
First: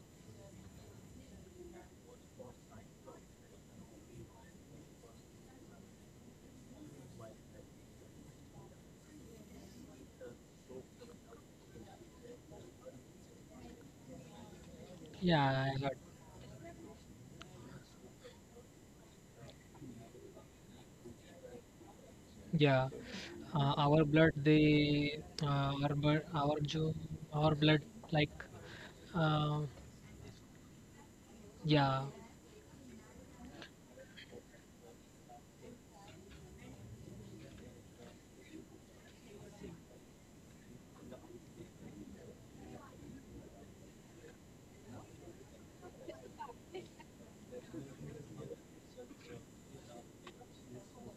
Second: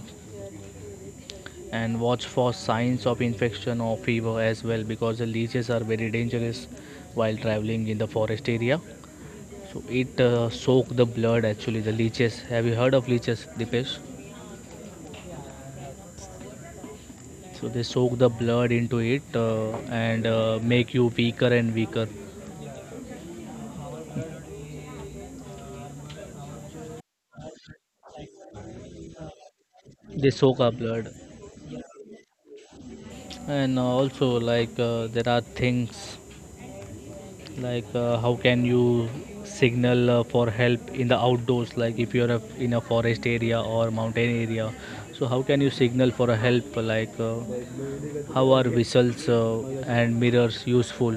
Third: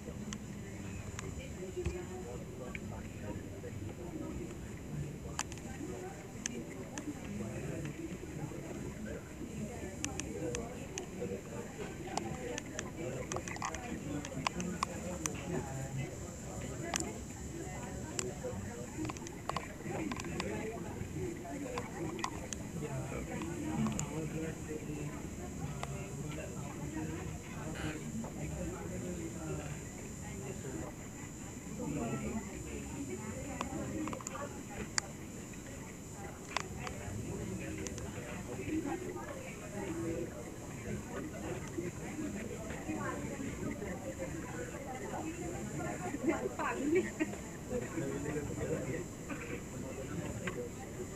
[SPEAKER 2] and watch for signs of infection or fever as well, because the leeches are very dangerous while traveling in the forest area. So it soak the blood, actually. The leeches, have you heard of leeches, Dipesh?
[SPEAKER 3] Yeah, I got.
[SPEAKER 2] So they soak the blood into it, and make you weaker and weaker.
[SPEAKER 3] Yeah, our blood, they, our blood, our jo, our blood, like, uh,
[SPEAKER 2] They soak our blood,
[SPEAKER 3] yeah.
[SPEAKER 2] and also like there are things like how can you signal for help in the outdoors? Like if you're a, in a forest area or mountain area, so how can you signal for a help? Like how are whistles and mirrors useful?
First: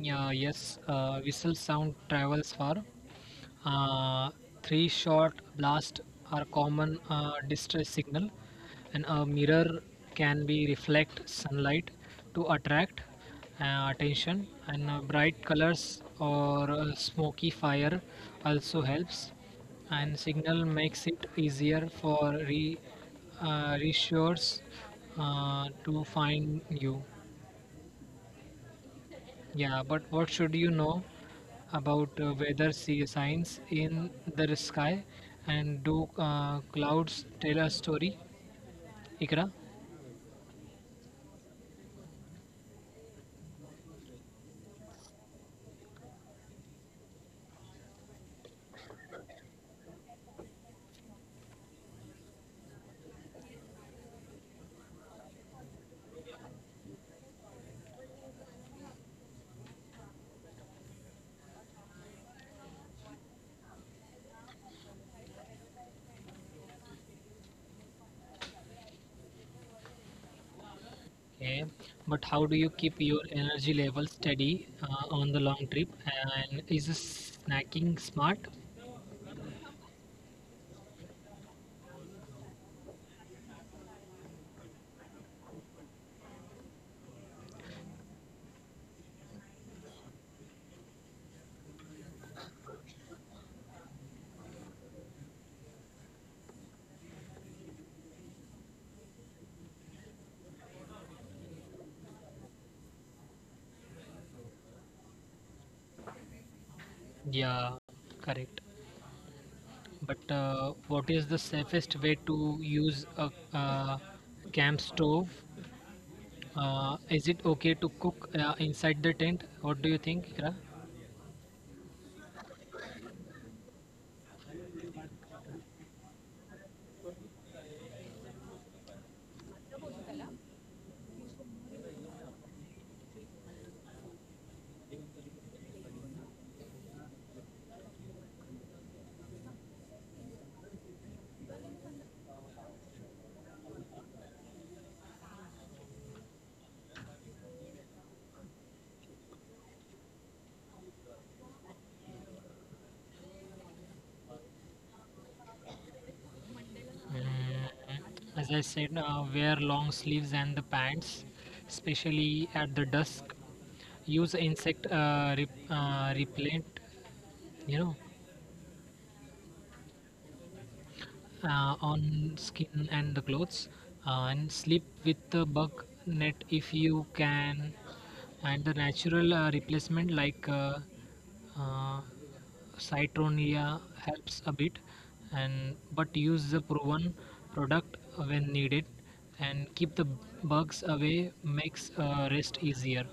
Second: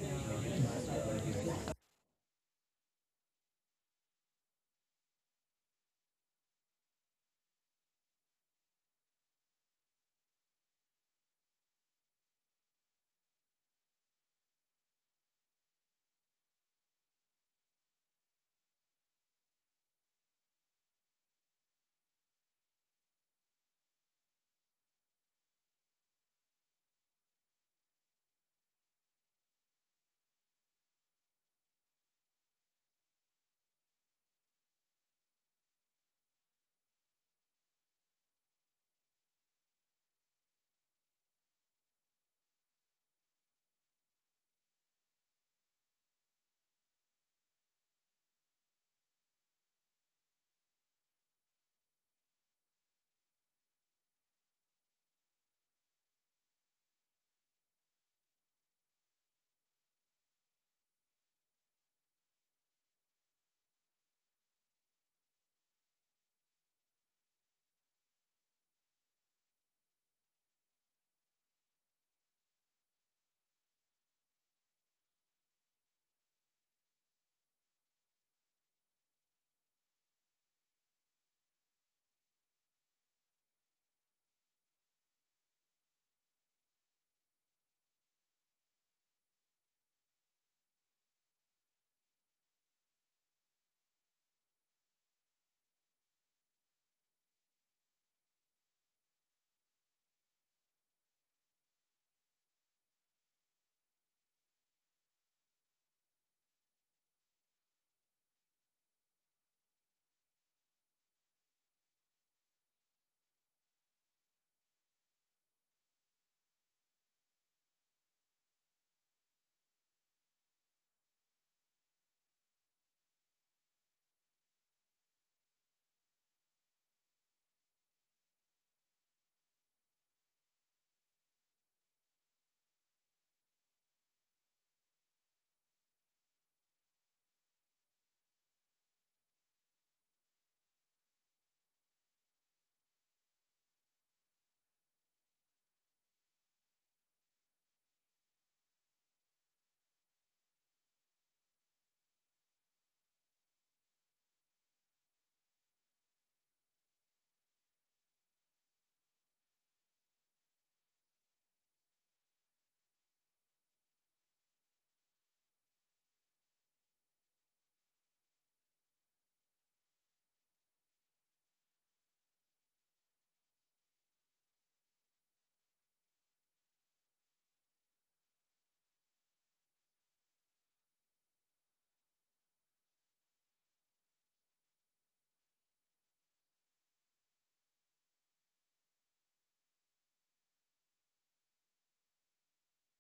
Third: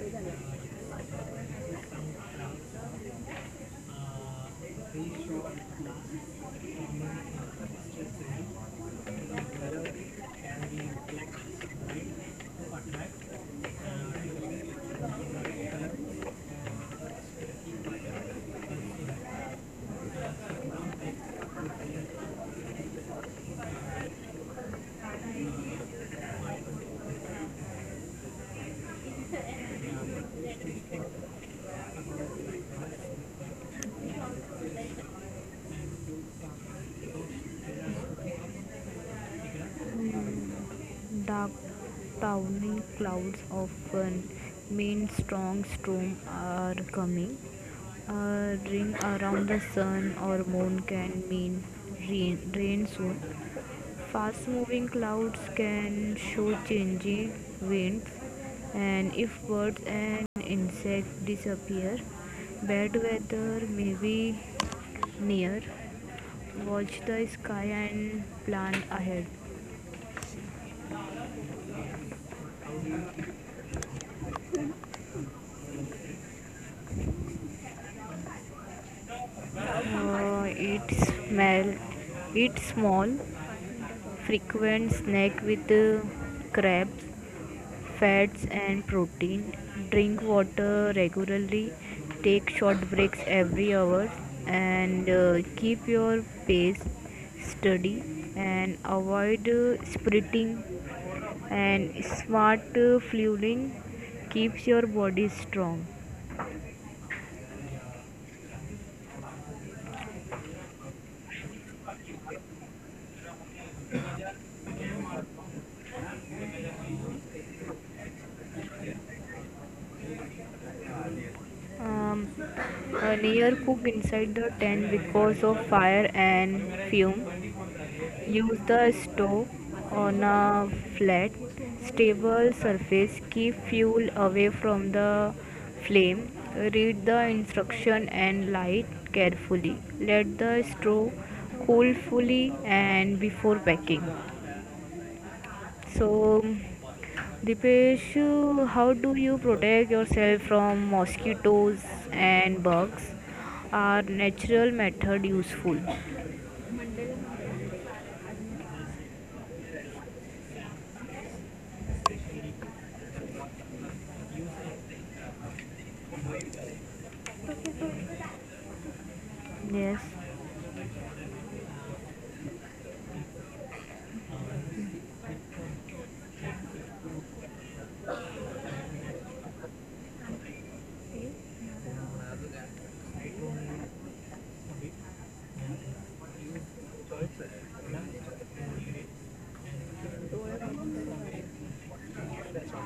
[SPEAKER 3] Yeah, yes, whistle sound travels far. Uh, three shot blast are common distress signal, and a mirror can be reflect sunlight to attract attention. And bright colors or smoky fire also helps. And signal makes it easier for re reassures to find you. Yeah, but what should you know about weather sea signs in the sky? And do clouds tell a story, Ikra?
[SPEAKER 1] Dark towering clouds often mean strong storms are coming. A ring around the sun or moon can mean rain soon. Fast moving clouds can show changing winds, and if birds and insects disappear, bad weather may be near. Watch the sky and plan ahead.
[SPEAKER 3] Okay. But how do you keep your energy level steady on the long trip? And is snacking smart?
[SPEAKER 1] Uh, it smell it's small, frequent snack with crabs, fats and protein. Drink water regularly, take short breaks every hour and keep your pace steady and avoid sprinting and smart fueling keeps your body strong.
[SPEAKER 3] Yeah, correct. But what is the safest way to use a uh, camp stove? Is it okay to cook inside the tent? What do you think, Ikra?
[SPEAKER 1] Um, a near cook inside the tent because of fire and fume. Use the stove on a flat, stable surface. Keep fuel away from the flame. Read the instruction and light carefully. Let the straw cool fully and before packing. So, Dipesh, how do you protect yourself from mosquitoes and bugs? Are natural method useful?
[SPEAKER 3] Mm, as I said, wear long sleeves and the pants, especially at the dusk. Use insect repellent, you know,
[SPEAKER 1] Yes.
[SPEAKER 3] on skin and the clothes, and sleep with the bug net if you can. And the natural replacement like, uh, citronia helps a bit. And but use the proven product when needed, and keep the bugs away makes rest easier.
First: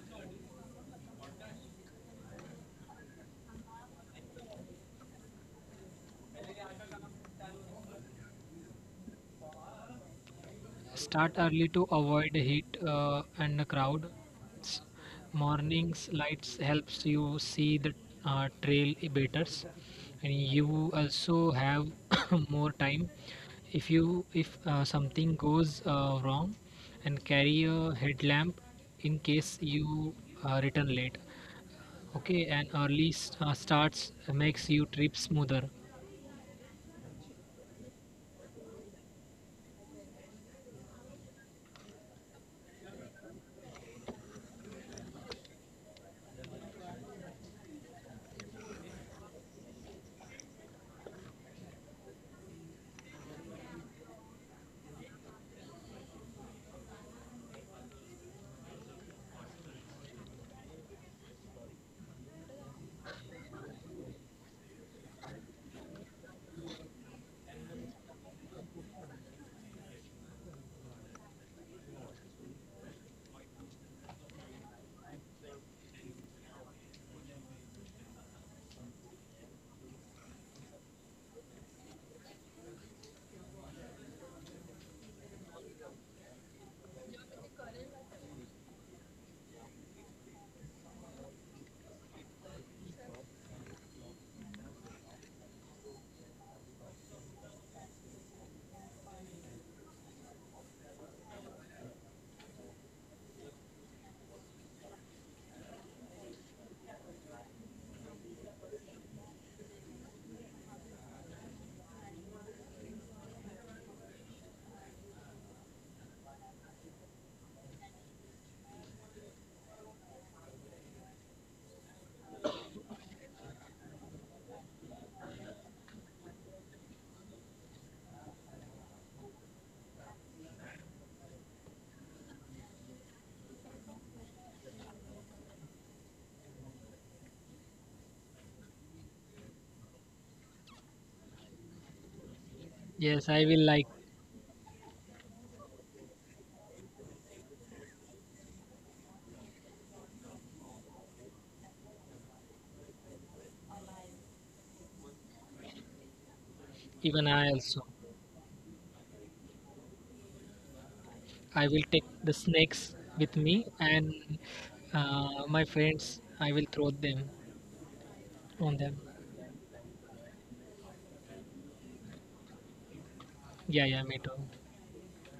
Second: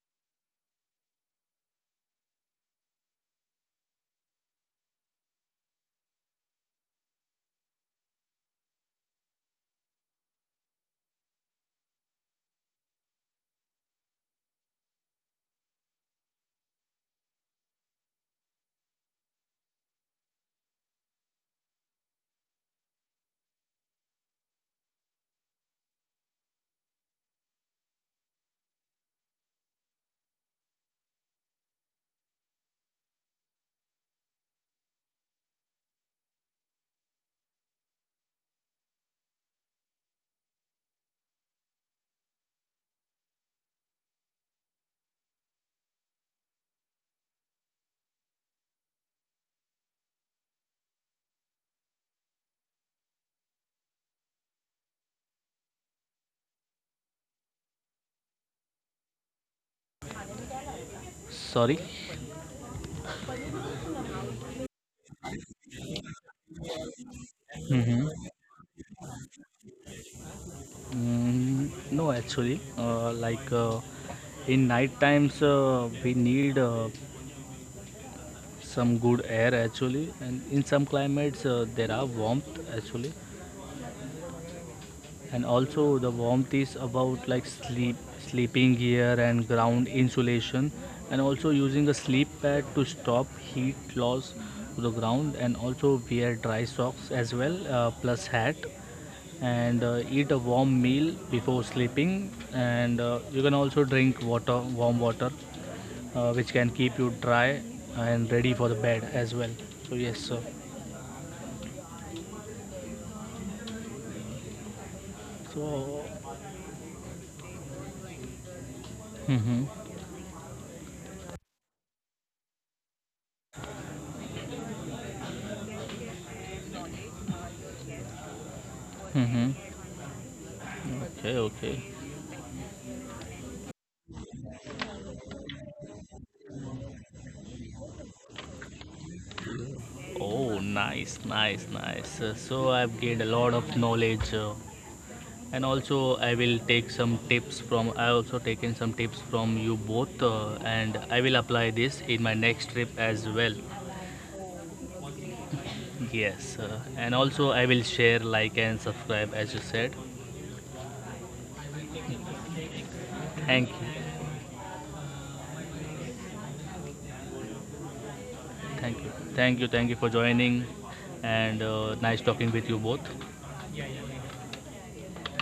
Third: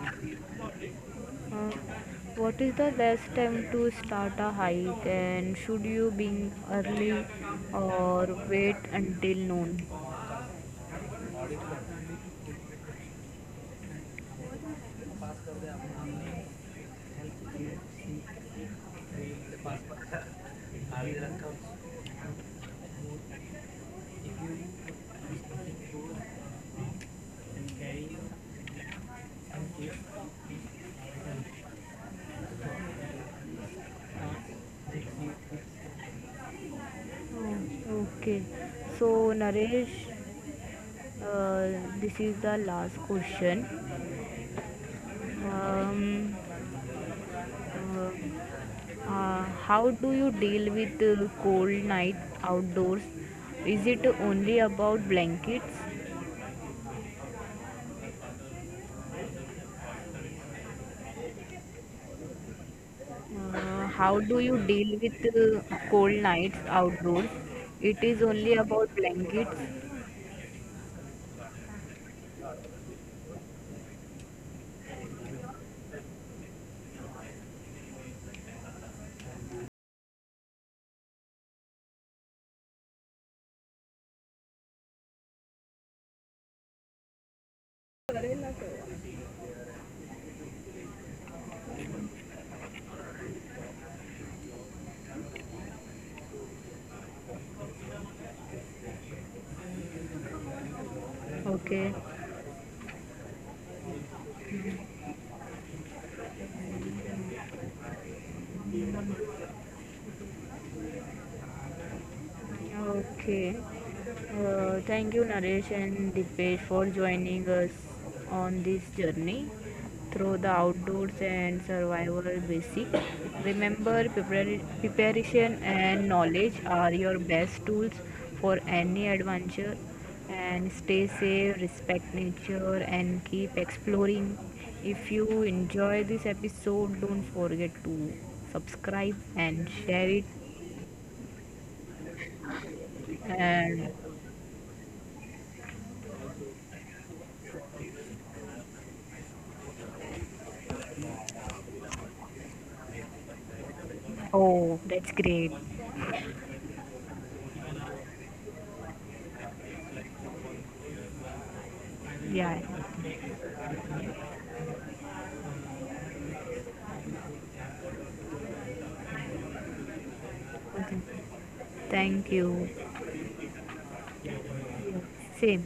[SPEAKER 1] Uh, what is the best time to start a hike and should you be early or wait until noon?
[SPEAKER 3] Start early to avoid heat and the crowds. Morning's lights helps you see the trail better, and you also have *coughs* more time if you if something goes wrong, and carry a headlamp in case you return late. Okay, and early starts makes you trip smoother.
[SPEAKER 1] Oh, okay. So Naresh, uh, this is the last question. Um, Uh, how do you deal with cold night outdoors? Is it only about blankets?
[SPEAKER 2] Sorry.
[SPEAKER 1] How do you deal with cold nights outdoors? It
[SPEAKER 2] hmm
[SPEAKER 1] is only about blankets.
[SPEAKER 2] No, actually, in night times, we need some good air actually, and in some climates there are warmth actually, and also the warmth is about like sleep, sleeping gear and ground insulation, and also using a sleep pad to stop heat loss to the ground, and also wear dry socks as well, plus hat, and eat a warm meal before
[SPEAKER 1] Okay.
[SPEAKER 2] sleeping, and you can also drink water, warm water, which can keep you dry and ready for the bed as well. So yes, sir.
[SPEAKER 1] Okay. Thank you, Naresh
[SPEAKER 2] So
[SPEAKER 1] and Dipesh, for joining us on this journey
[SPEAKER 2] mm-hmm.
[SPEAKER 1] through the outdoors and survival basic. Remember, preparation and knowledge are your best tools for any
[SPEAKER 2] Mm-hmm.
[SPEAKER 1] adventure. And stay
[SPEAKER 2] Okay,
[SPEAKER 1] safe,
[SPEAKER 2] okay.
[SPEAKER 1] respect nature, and keep exploring. If you enjoy this episode, don't forget to subscribe and share it
[SPEAKER 2] Oh, nice, nice, nice. So I've gained a
[SPEAKER 3] Yes, I
[SPEAKER 2] lot
[SPEAKER 3] will,
[SPEAKER 1] and.
[SPEAKER 2] of
[SPEAKER 3] like,
[SPEAKER 2] knowledge, and also I will take some tips from I also taken some tips from you both, and I will apply this in my next trip as well.
[SPEAKER 1] Oh, that's great.
[SPEAKER 2] Yes, and
[SPEAKER 3] even
[SPEAKER 2] also
[SPEAKER 3] I
[SPEAKER 2] I will
[SPEAKER 3] also.
[SPEAKER 2] share, like, and subscribe as you said.
[SPEAKER 3] I will take the
[SPEAKER 1] Yeah.
[SPEAKER 3] snakes with me
[SPEAKER 2] Thank
[SPEAKER 3] and
[SPEAKER 2] you,
[SPEAKER 3] my friends. I will throw them on them.
[SPEAKER 2] thank you, thank you, thank you for joining, and
[SPEAKER 1] Thank
[SPEAKER 2] nice
[SPEAKER 1] you.
[SPEAKER 2] talking with you both.
[SPEAKER 3] Yeah, yeah, me too.
[SPEAKER 1] Same.